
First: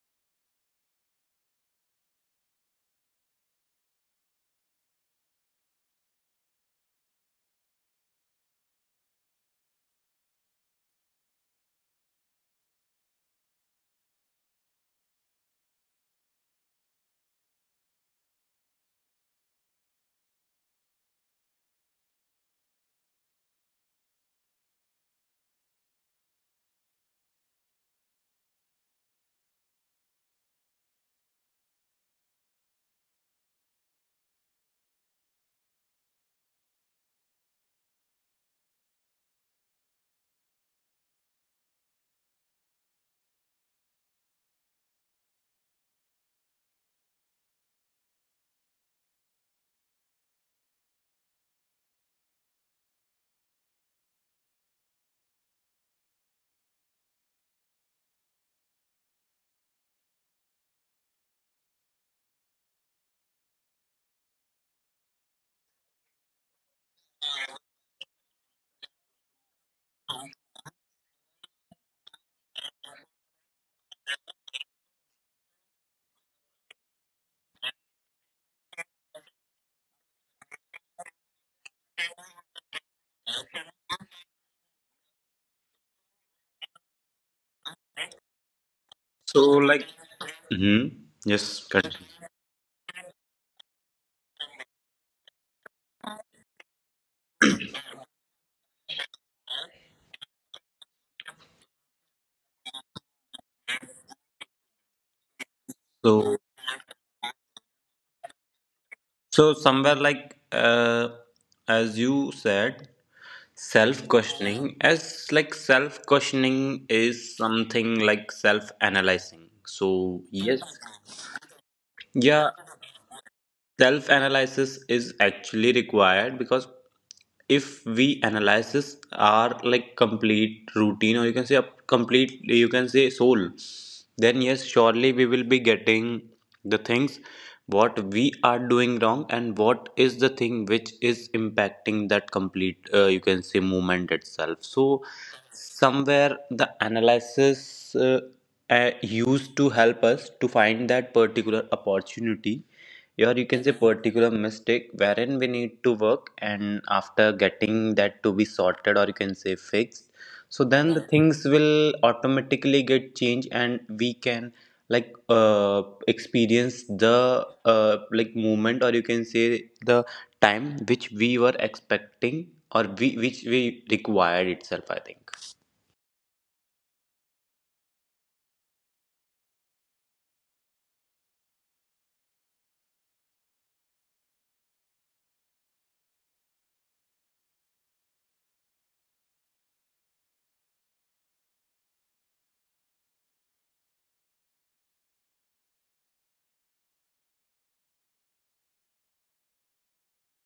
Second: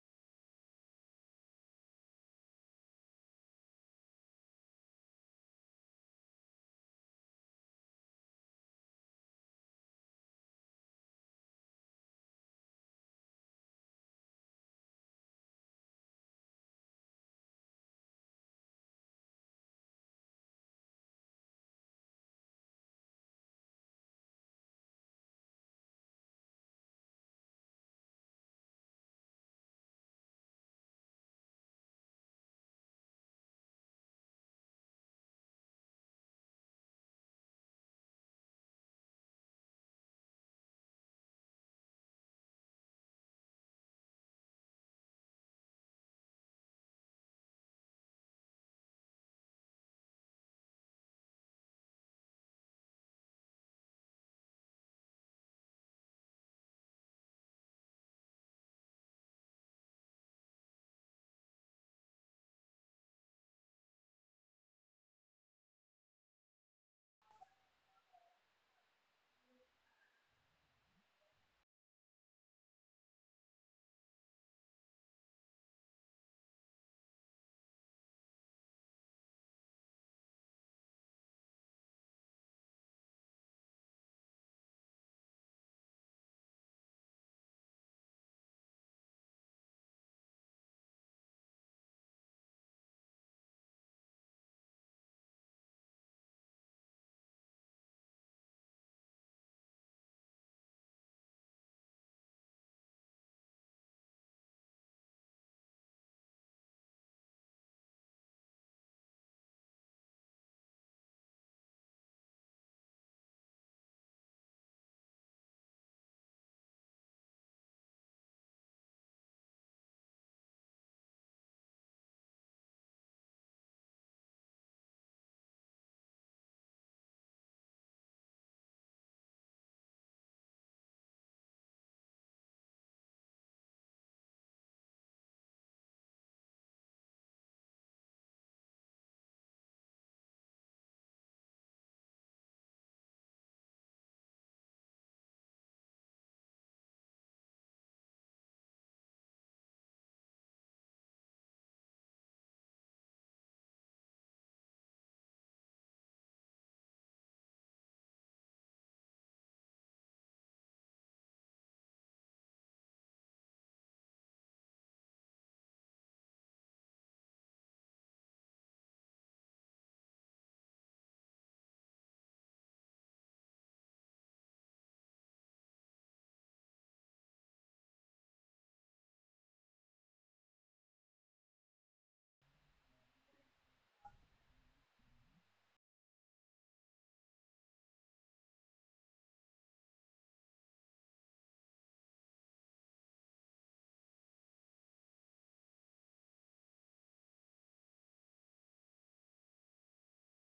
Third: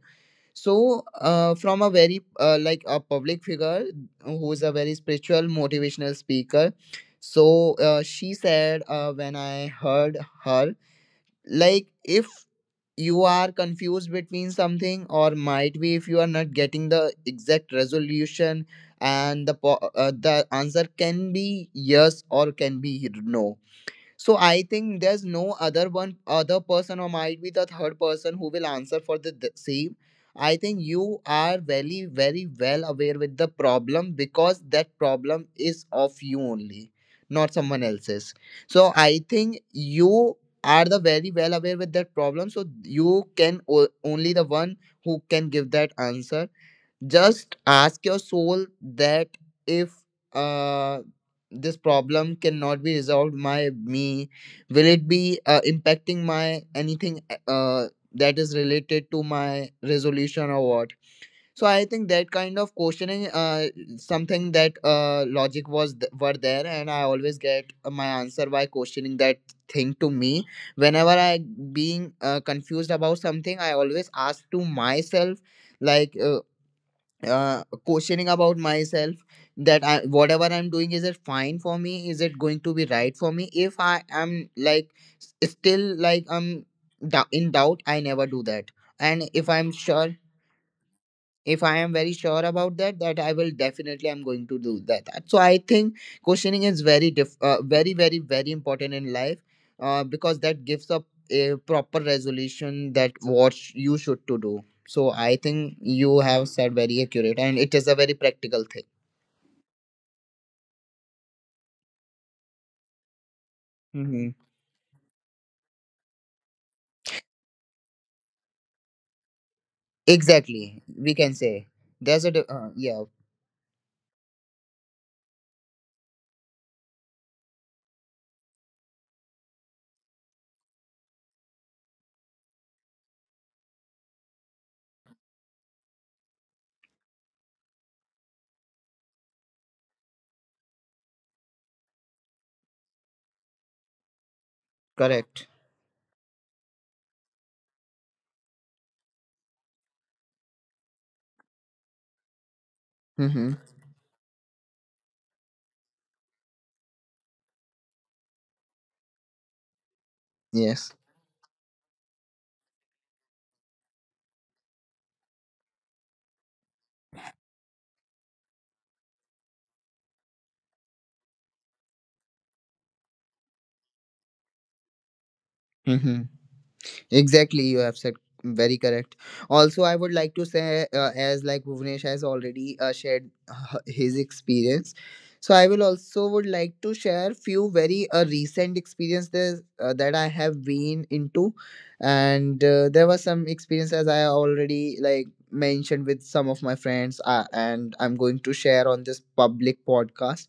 So from a very like a public figure who is a very spiritual motivational speaker, so she said, when I heard her, like if you are confused between something or might be if you are not getting the exact resolution, and the the answer can be yes or can be no, so I think there's no other one other person or might be the third person who will answer for the same. I think you are very very well aware with the problem, because that problem is of you only, not someone else's. So I think you are the very well aware with that problem. So you can only the one who can give that answer. Just ask your soul that if uh this problem cannot be resolved by me, will it be impacting my anything uh that is related to my resolution or what. So I think that kind of questioning, something that logic was were there, and I always get my answer by questioning that thing to me. Whenever I being confused about something, I always ask to myself, like uh, questioning about myself that whatever I'm doing, is it fine for me? Is it going to be right for me? If I am like still like I'm in doubt, I never do that. And So, if I'm like, sure hmm. if Yes, I am correct. very sure about that that I will definitely I'm going to do that. So I think questioning is very diff- very very very important in life, because that gives up a proper resolution that you should to do. So I think you So, have said very accurate, and it is a very practical thing. so somewhere like as you said, Hmm. self-questioning as like self-questioning is something like self-analyzing. So yes, Exactly, we can say, yeah, yeah. self analysis is actually required, because if we analysis are like complete routine or you can say a complete you can say soul, then yes surely we will be getting the things what we are doing wrong and what is the thing which is impacting that complete you can say movement itself. So Correct. somewhere the analysis used to help us to find that particular opportunity or you Hmm. can say particular mistake wherein we need to work, and after getting that to be sorted or you can say fixed, so Yes. then the things will automatically get changed and we can like experience the like movement or you can say the time which we were expecting or we, which we required itself, I think. Hmm. Exactly, you have said very correct. Also, I would like to say, as like Bhuvnesh has already shared his experience, so I will also would like to share few very recent experiences that I have been into, and there was some experience, as I already like mentioned, with some of my friends, and I'm going to share on this public podcast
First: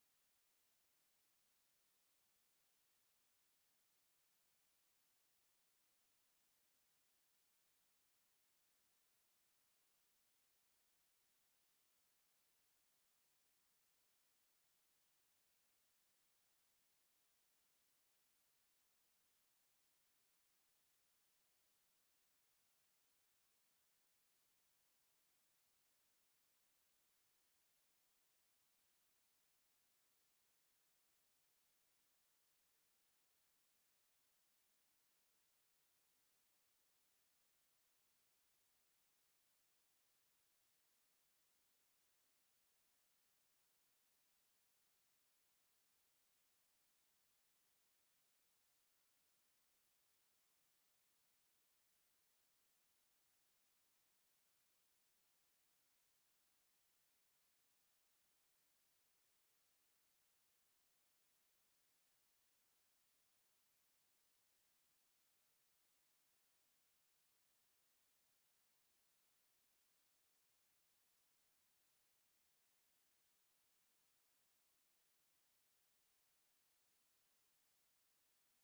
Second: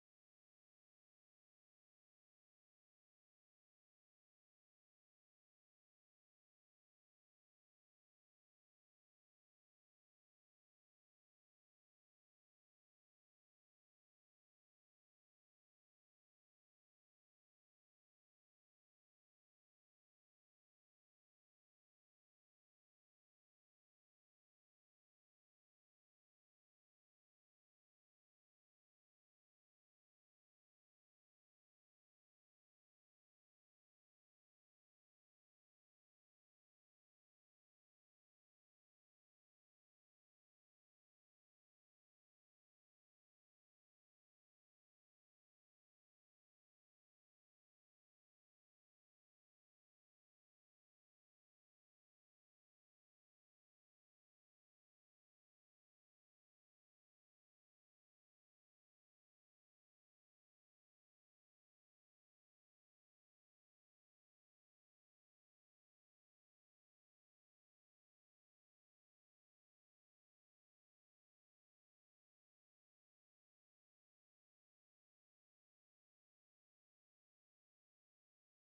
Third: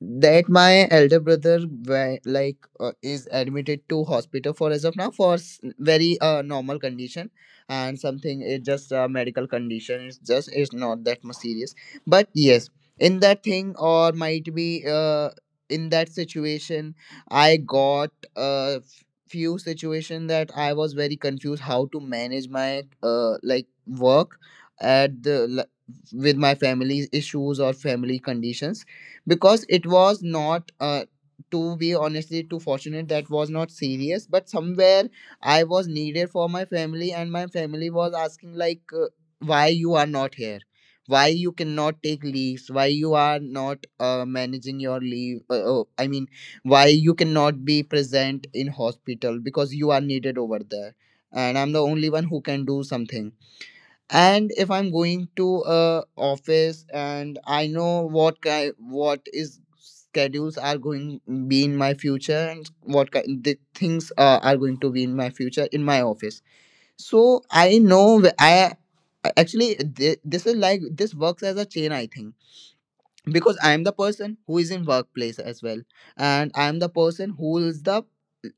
that my elder brother is admitted to hospital for, as of now, for very normal condition. And something, it's just a medical condition, it's just, it's not that much serious, but yes, in that thing, or might be in that situation, I got a few situation that I was very confused how to manage my like work at the l- with my family issues or family conditions, because it was not, to be honestly, too fortunate, that was not serious, but somewhere I was needed for my family, and my family was asking, like, why you are not here, why you cannot take leaves, why you are not managing your leave, oh, I mean, why you cannot be present in hospital because you are needed over there. And I'm the only one who can do something. And if I'm going to a office, and I know what kind, what is schedules are going be in my future, and what kind the things are going to be in my future in my office. So I know this is like this works as a chain, I think, because I am the person who is in workplace as well, and I am the person who is the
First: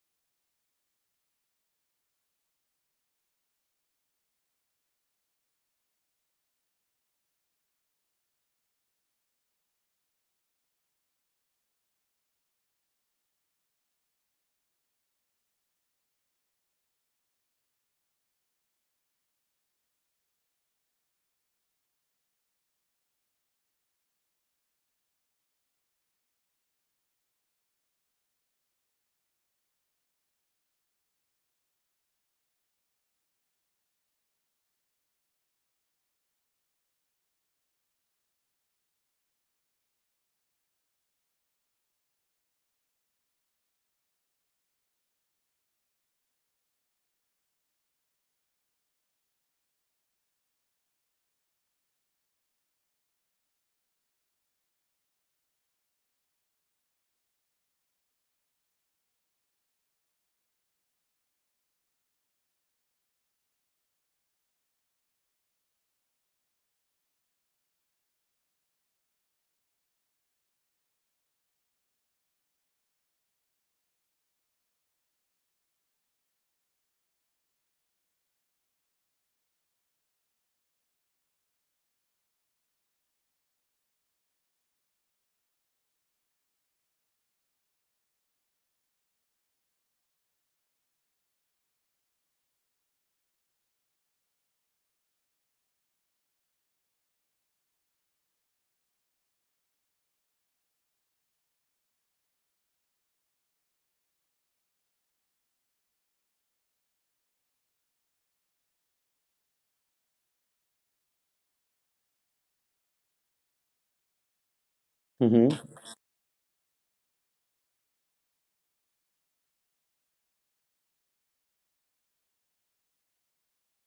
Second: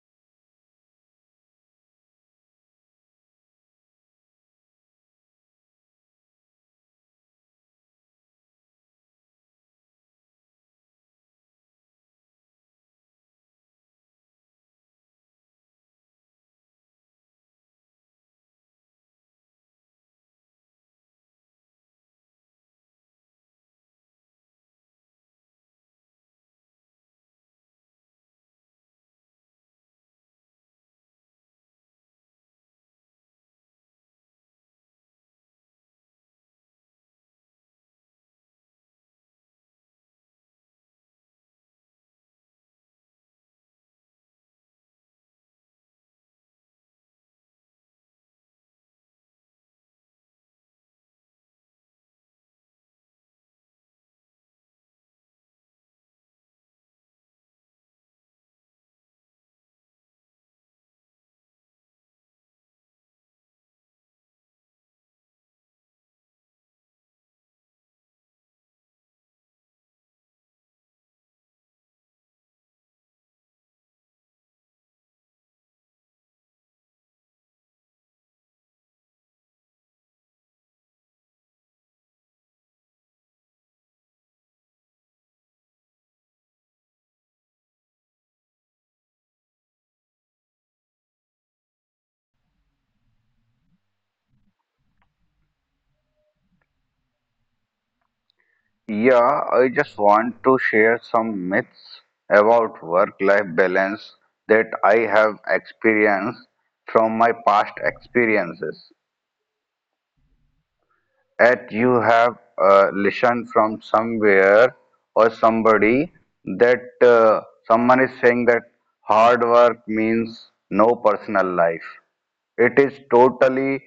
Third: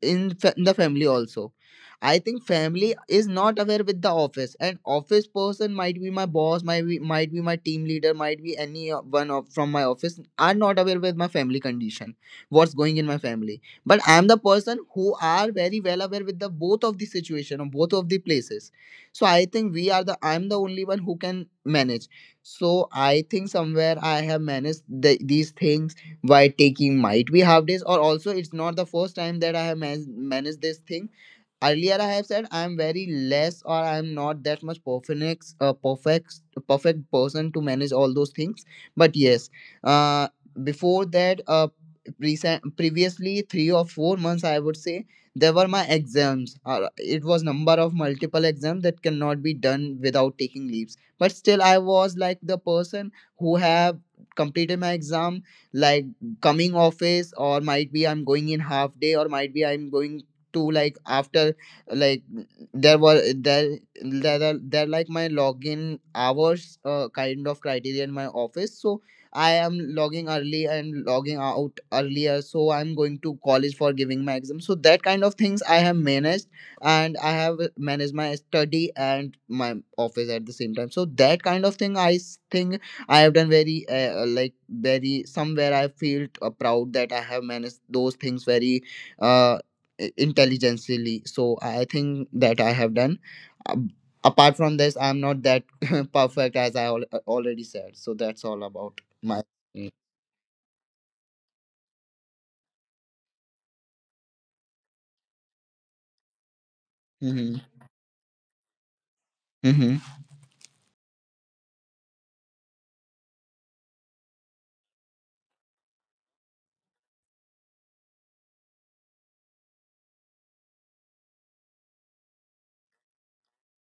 in, in the family also. I think family is not aware with the office, and office person, might be my boss, might be my team leader, might be any one of, from my office, are not aware with my family condition, what's going in my family. But I am the person who are very well aware with the both of the situation of both of the places. So I think we are the I'm the only one who can manage. So I think somewhere I have managed the, these things by taking, might be, half days. Or also, it's not the first time that I have managed this thing. Earlier I have said I am very less, or I am not that much perfect person to manage all those things. But yes, uh, before that, recent previously 3 or 4 months I would say, there were my exams. It was number of multiple exams that cannot be done without taking leaves. But still I was like the person who have completed my exam, like coming office, or might be I'm going in half day, or might be I'm going to, like, after, like, there was there there are there like my login hours kind of criteria in my office. So I am logging early and logging out earlier, so I'm going to college for giving my exam. So that kind of things I have managed, and I have managed my study and my office at the same time. So that kind of thing I think I have done very, like very, somewhere I feel proud that I have managed those things very uh, intelligently. So I think that I have done. Um, Apart from this, I'm not that perfect, as I already said. So that's all about my. Yeah, I Mm-hmm. just want to share some myths about work-life balance that I have experienced from my past experiences. Mm-hmm. That you have listened from somewhere or Mm-hmm. somebody, that someone is saying that hard work means no personal life. It is totally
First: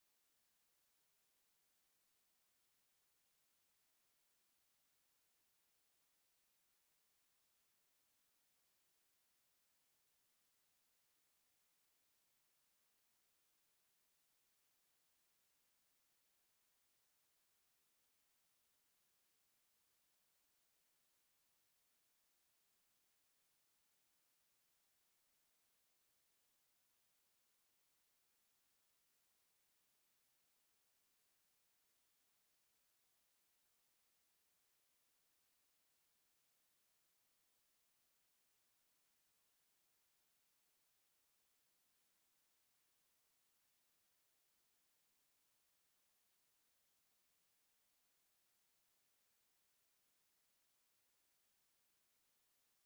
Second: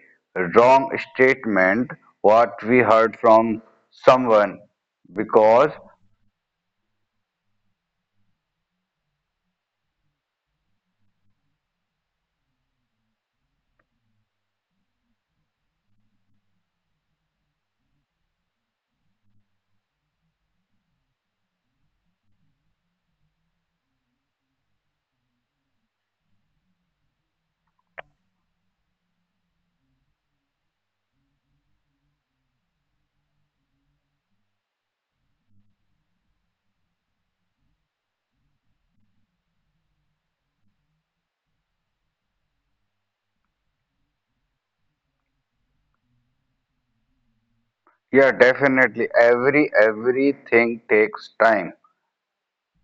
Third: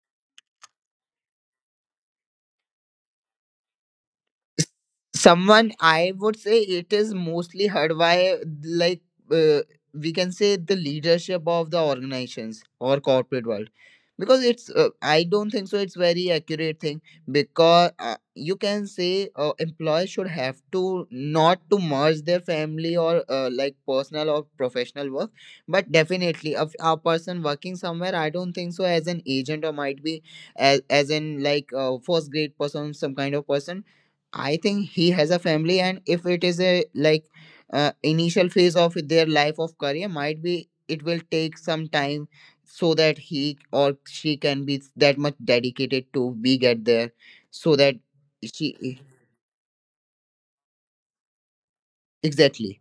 wrong statement what we heard from someone, s- Someone, because. I would say, it is mostly heard by, like, uh, we can say, the leadership of the organizations or corporate world, because it's, I don't think so it's very accurate thing. Because, you can say, employees should have to not to merge their family, or like personal or professional work. But definitely, a person working somewhere, I don't think so, as an agent, or might be as in like a first grade person, some kind of person. I think he has a family, and if it is a like initial phase of their life of career, might be it will take some time, so that he or she can be that much dedicated to be get there, so that Yeah, she, definitely. Everything takes time. exactly,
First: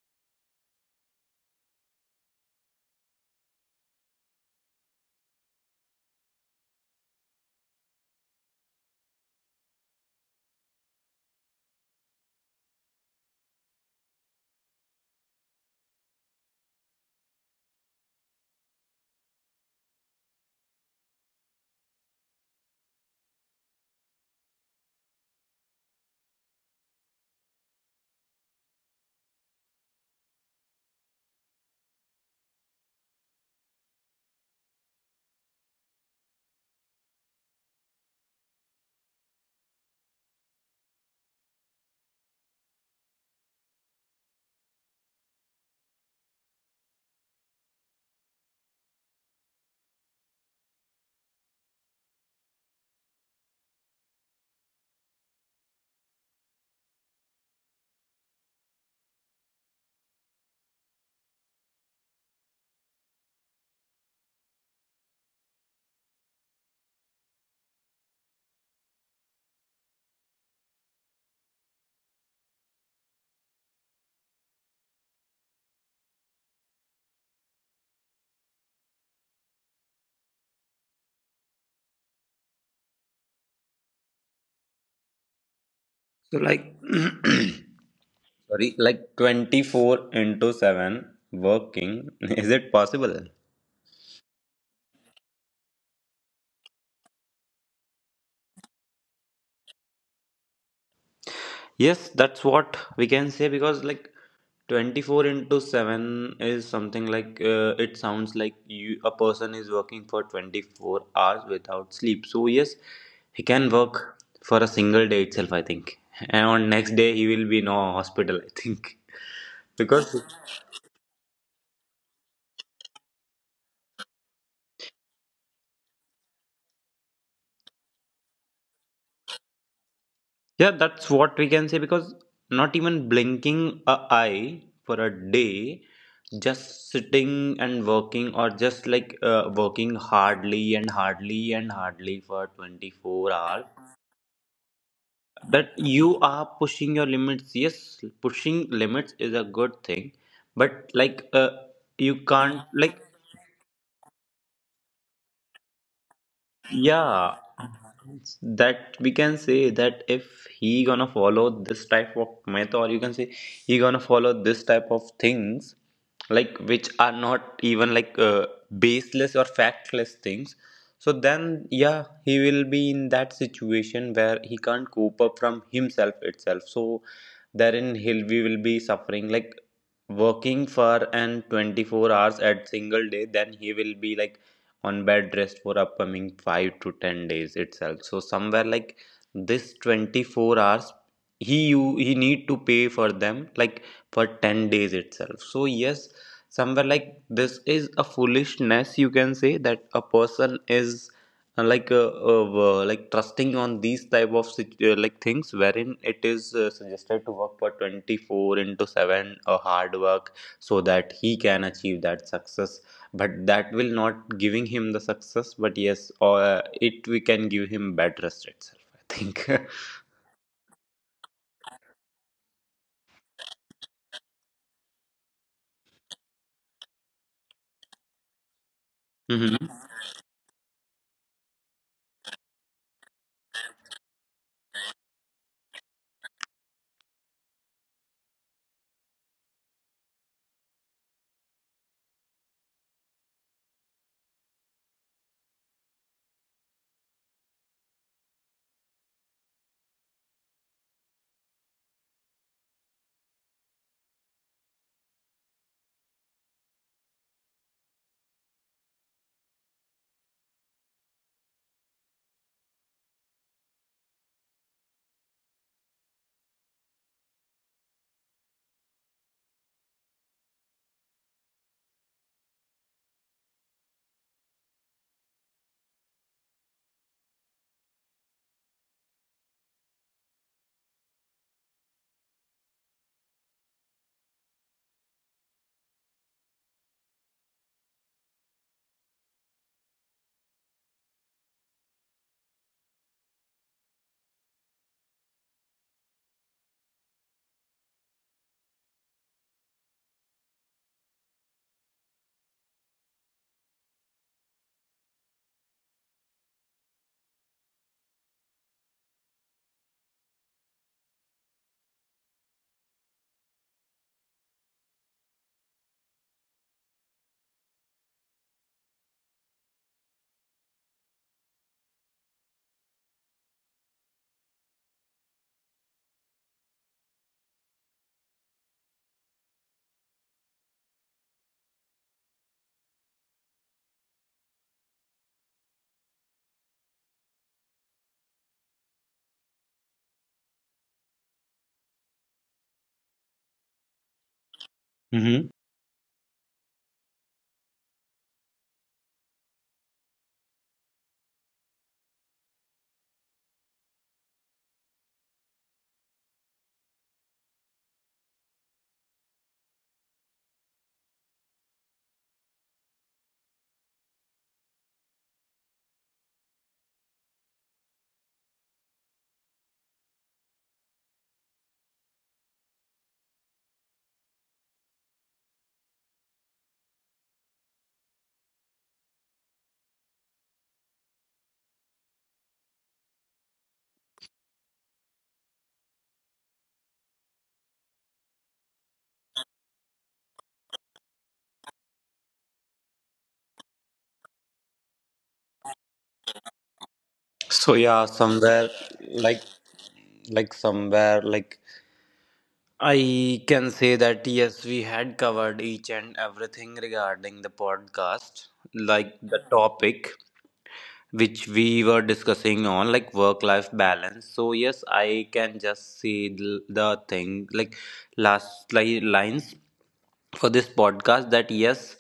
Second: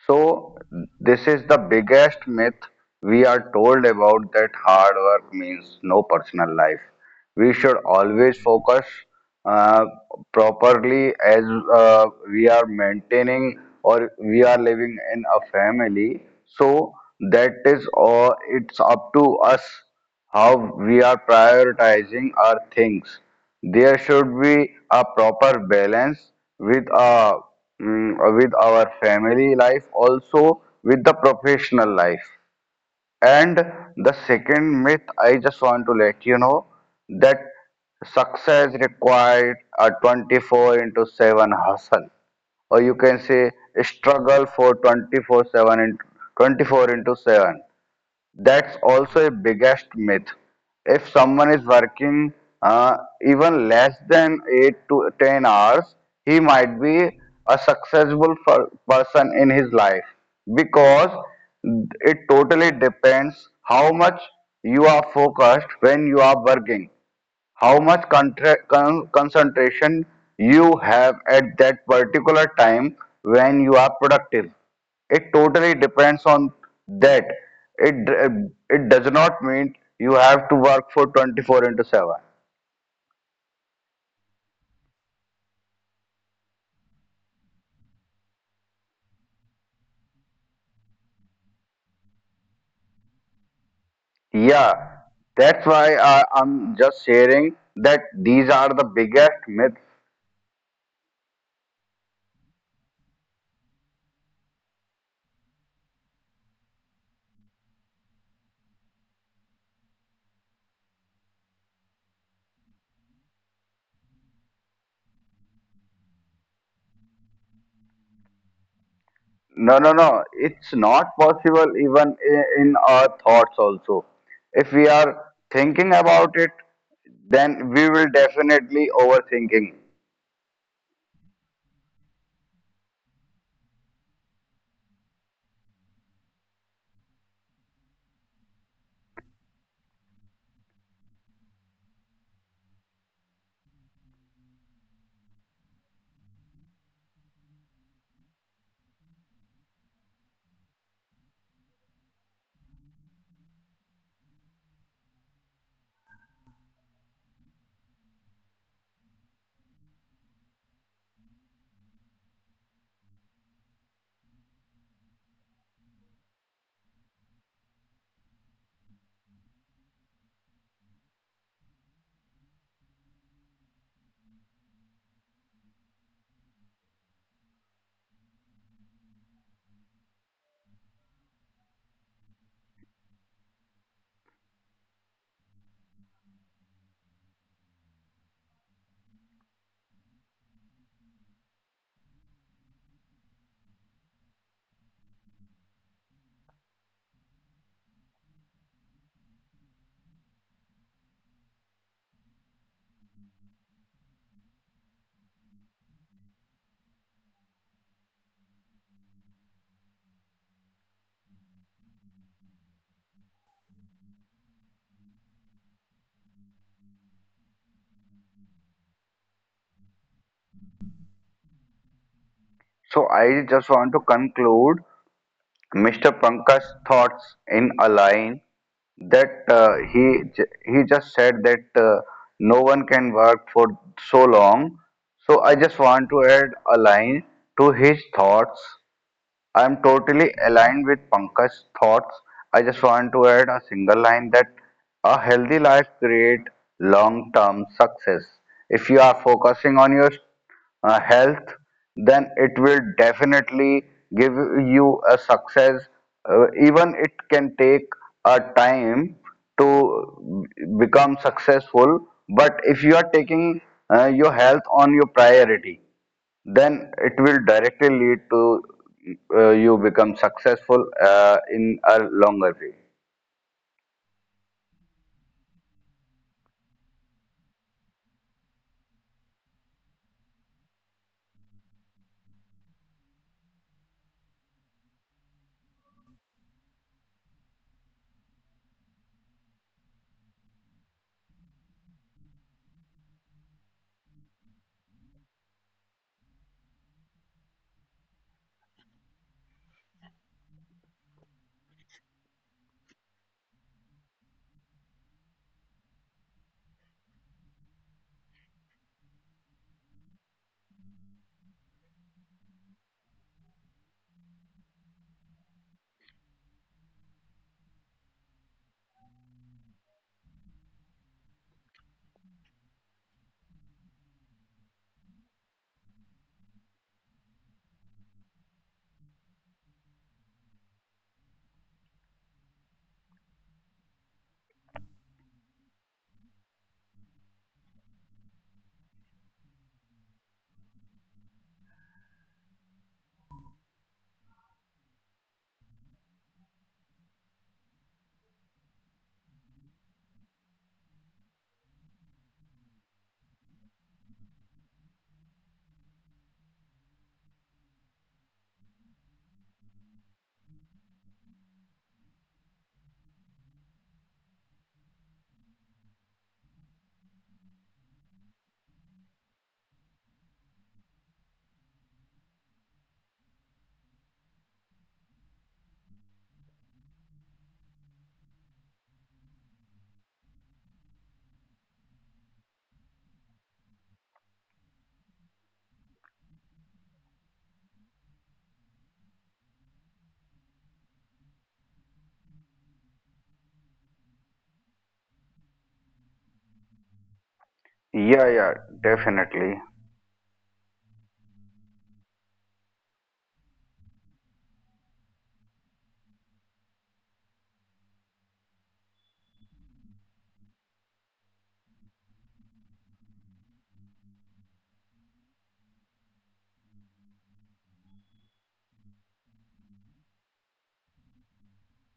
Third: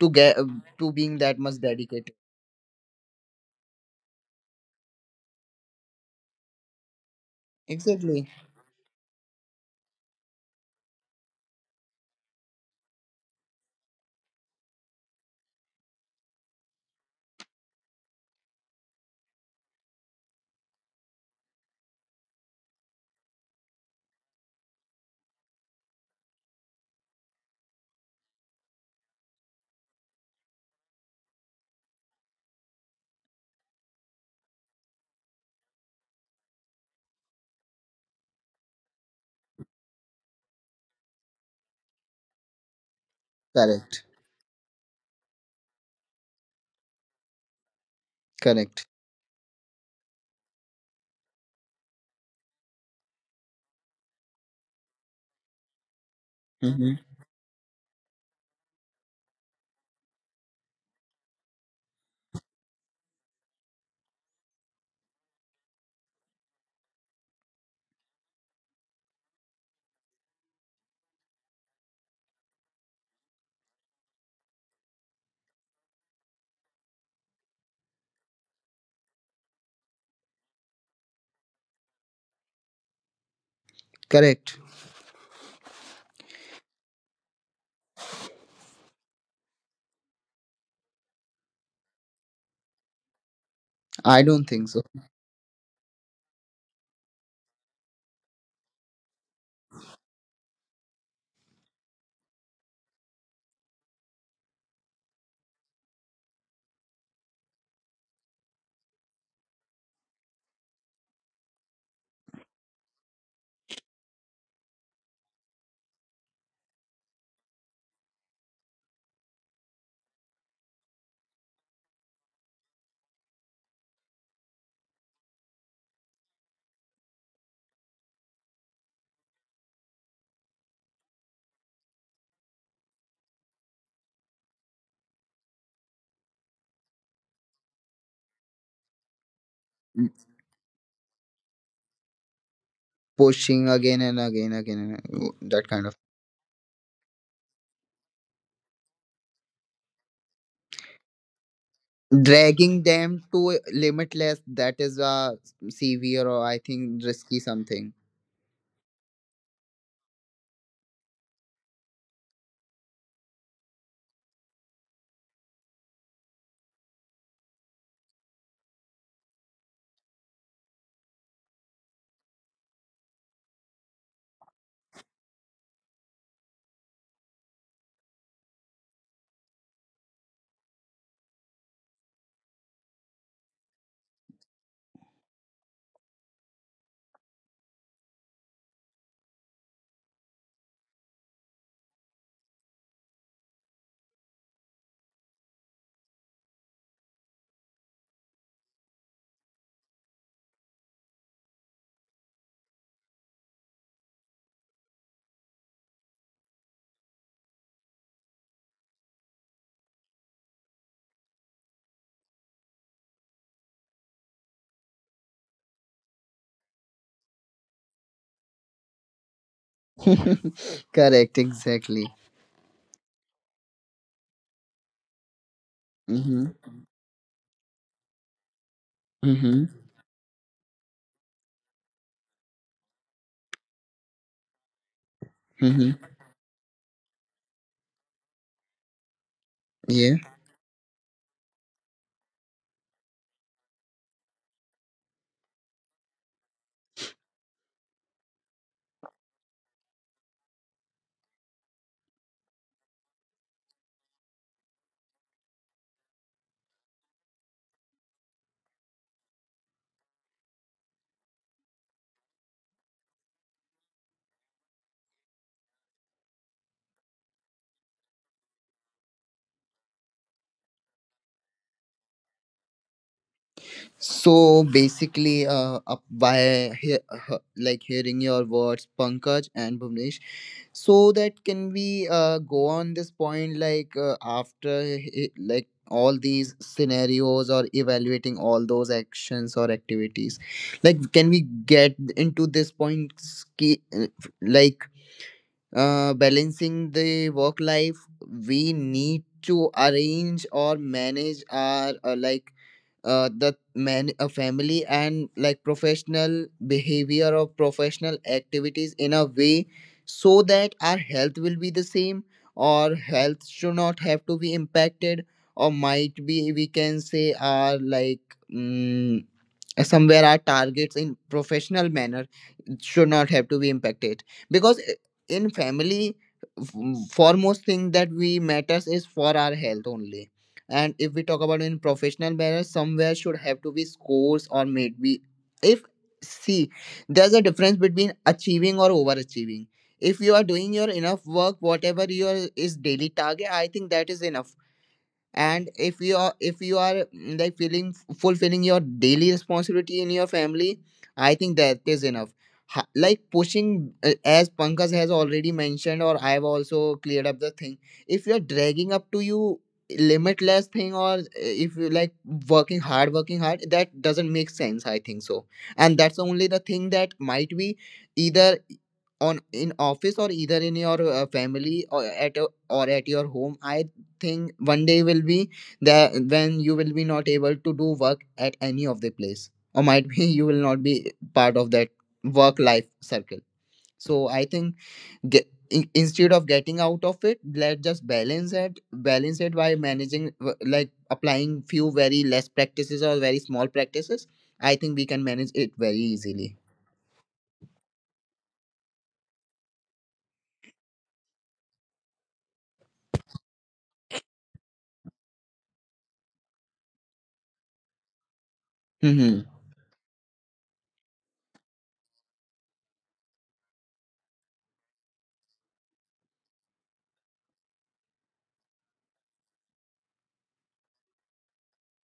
to get So to being this that is the much dedicated. biggest myth we are told about that hard work means no personal life. We should Exactly. always focus uh, properly, as we are maintaining, or we are living in a family. So that is all. It's up to us how we are prioritizing our things. There should be a proper balance with our family life, also with the professional life. And the second myth I just want to let you know, that success required a 24 into 7 hustle, or you can say Correct, struggle for 24 into 7, that's correct, also a biggest myth. If someone is working uh, even less than 8 to 10 hours, he might hmm, be a successful person in his life, because it totally depends how much you are focused when you are working, how much concentration you have at that particular time when you are productive. It totally depends on that. It it does not mean you have to work for 24 into 7. correct. So like sorry, like 24 into 7 working is it possible? I don't think Yeah, so. that's why I'm just sharing that these are the biggest myths. Yes, that's what we can say because like 24 into 7 is something like it sounds like you a person is working for 24 hours without sleep. So yes, he can work for a single day itself, I think. And on next day he will be in a hospital, I think. No, no, no, Because it's not possible even in our thoughts also. If we are thinking about it, then we will definitely overthinking. yeah, that's what we can say because not even blinking a eye for a day, just sitting and working or just like working Mm. hardly and hardly and hardly for 24 Pushing hours, again, and again, that that kind of. you are pushing your limits. Yes, pushing limits is a good thing, but like you can't Dragging like. them to limitless, that is a severe or, I think, risky Yeah, something. that we can say that if he gonna follow this type of method, or you can say he gonna follow this type of things, like which are not even like baseless or factless things. So then yeah, he will be in that situation where he can't cope up from himself itself. So therein he'll we will be suffering like working for an 24 hours at single day, then he will be like on bed rest for upcoming 5 to 10 days itself. So somewhere like this 24 hours he you he need to pay for them like for 10 days itself. So yes, somewhere like this is a foolishness, you can say, that a person is and like like trusting on these type of like things wherein it is suggested to work for 24 into 7 hard work so that he can achieve that success, but that will not giving him the success, but yes, or it we can give him bad rest itself, I think. Correct, exactly. So I just want to conclude Mr. Mm-hmm. Pankaj's thoughts in a line, that Mm-hmm. Hmm. he just said that no one can work for so long. So I just Mm-hmm. want to add a line to his thoughts. I'm Yeah. totally aligned with Pankaj's thoughts. I just want to add a single line that a healthy life creates long-term success. If you are focusing on your health, then it will definitely give you a success. Even it can take a time to become successful, but if you are taking your health on your priority, then it will directly lead to you become successful in a longer way. So basically, like hearing your words, Pankaj and Bhuvnesh, so that, can we go on this point, like, like all these scenarios or evaluating all those actions or activities, like can we get into this point, like balancing the work life? We need to arrange or manage our like the man a family and like professional behavior or professional activities in a way, so that our health will be the same, or health should not have to be impacted, or might be we can say our like, mm, somewhere our targets in professional manner should not have to be impacted, because in family, f- foremost thing that we matters is for our health only. And if we talk about in professional manner, somewhere should have to be scores, or maybe, if, see, there's a difference between achieving or overachieving. If you are doing your enough work, whatever your is daily target, I think that is enough. Hmm. And if you are, mm, like feeling fulfilling your daily responsibility in your family, I think that is enough. Like pushing, as Pankaj has already mentioned, or I've also cleared up the thing, if you're dragging up to you limitless thing, or if you like working hard, that doesn't make sense, I think so. And that's only the thing, that might be either on in office, or either in your family, or at a, or at your home, I thing one day will be that when you will be not able to do work at any of the place, or might be you will not be part of that work life circle. So I think, get, in, instead of getting out of it, let's just balance it, balance it, by managing like applying few very less practices or very small practices. I think we can manage it very easily. So yeah, Yeah, yeah, somewhere like definitely. like somewhere like I can say that yes, we had covered each and everything regarding the podcast, like the Mm-hmm. topic which we were discussing on, like work life balance. So, yes, I can just say the thing, like last lines for this podcast, that yes,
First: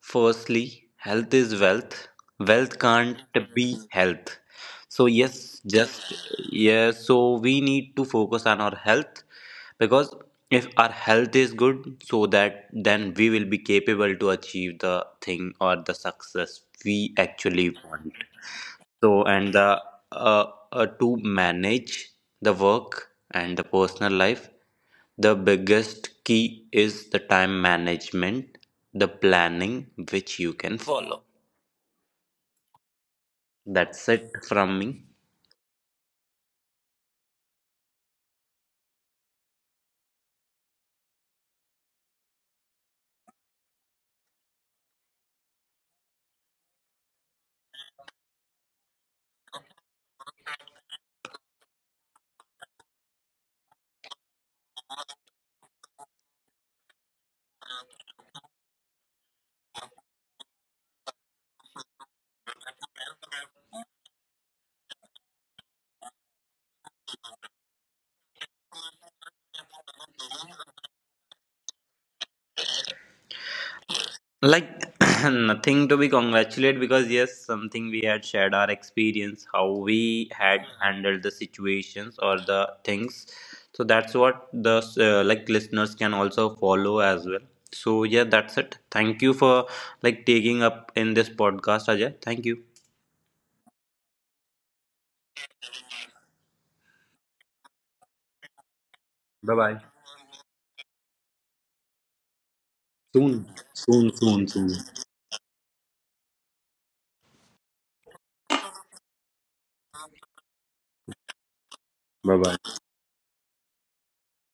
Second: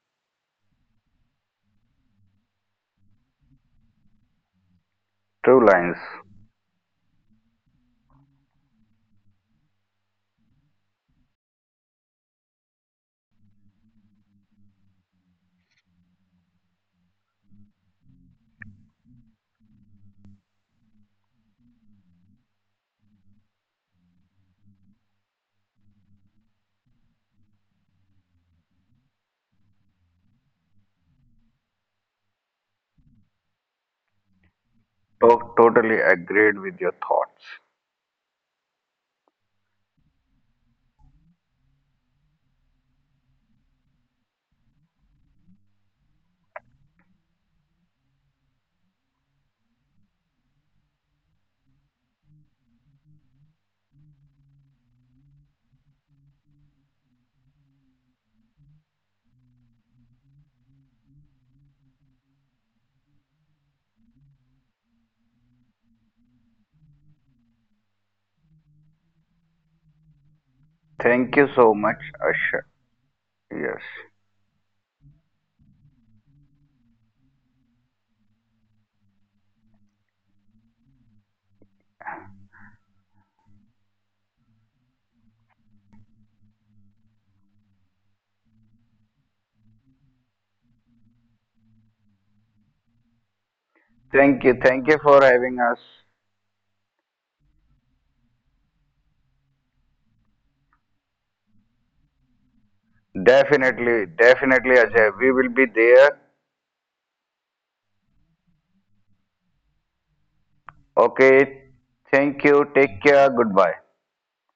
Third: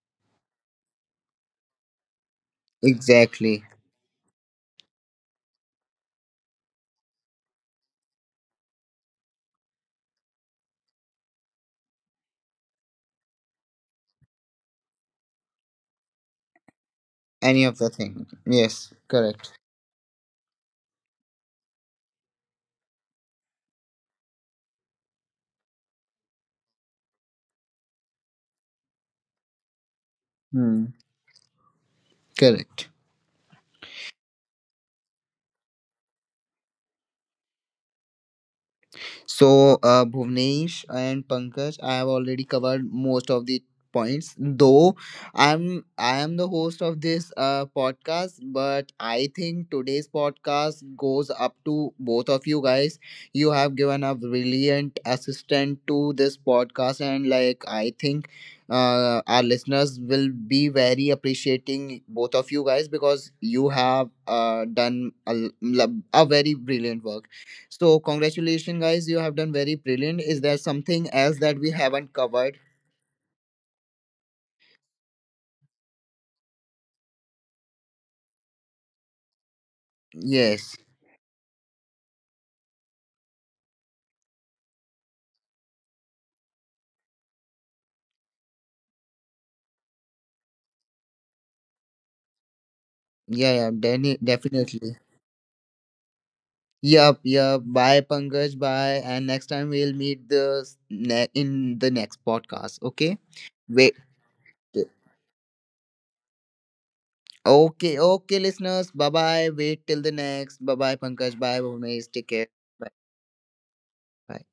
firstly, health is wealth. Wealth can't Exactly. be health. So yes, True lines. just yeah, so we need to focus on our health because if our health is good, so that then we will be capable to achieve the thing or the success we Any actually of the want. thing, yes, So and correct. the uh, to manage the work and the personal life, the biggest key is the time management, the planning which you can Hmm. follow. Correct. That's it from me. Totally agreed with your thoughts. So, Bhuvnesh and Pankaj, I have already covered most of the points. Though I am the host of this podcast, but I think today's podcast goes up to both of you guys. You have given a brilliant assistant to this podcast, and like I think. Our listeners will be very appreciating both of you guys because you have done a, a very brilliant work. So, congratulations, guys. You have done very brilliant. Is there something Thank else you that we so much, haven't covered? Asha. Yes. Like nothing to be congratulated, because yes, something we had shared our experience, how we had Yes. handled the situations or the things. So that's what the like listeners can also follow as well. So yeah, that's it. Thank you for like taking up in this podcast, Ajay. Thank you. Yeah, yeah, Thank you. Thank you definitely. for having us. Yup, yup. Bye, Pankaj. Bye. And next Bye time bye. we'll meet the in the next podcast. Okay. Soon, Wait. Definitely, soon, soon, soon. definitely, Ajay. We will be there. Okay, okay, listeners. Bye bye. Wait till the next. Bye bye, Pankaj. Bye, Okay. Bhuvnesh. Take Bye Thank care. you. bye. Bye. Take care. Goodbye. Bye.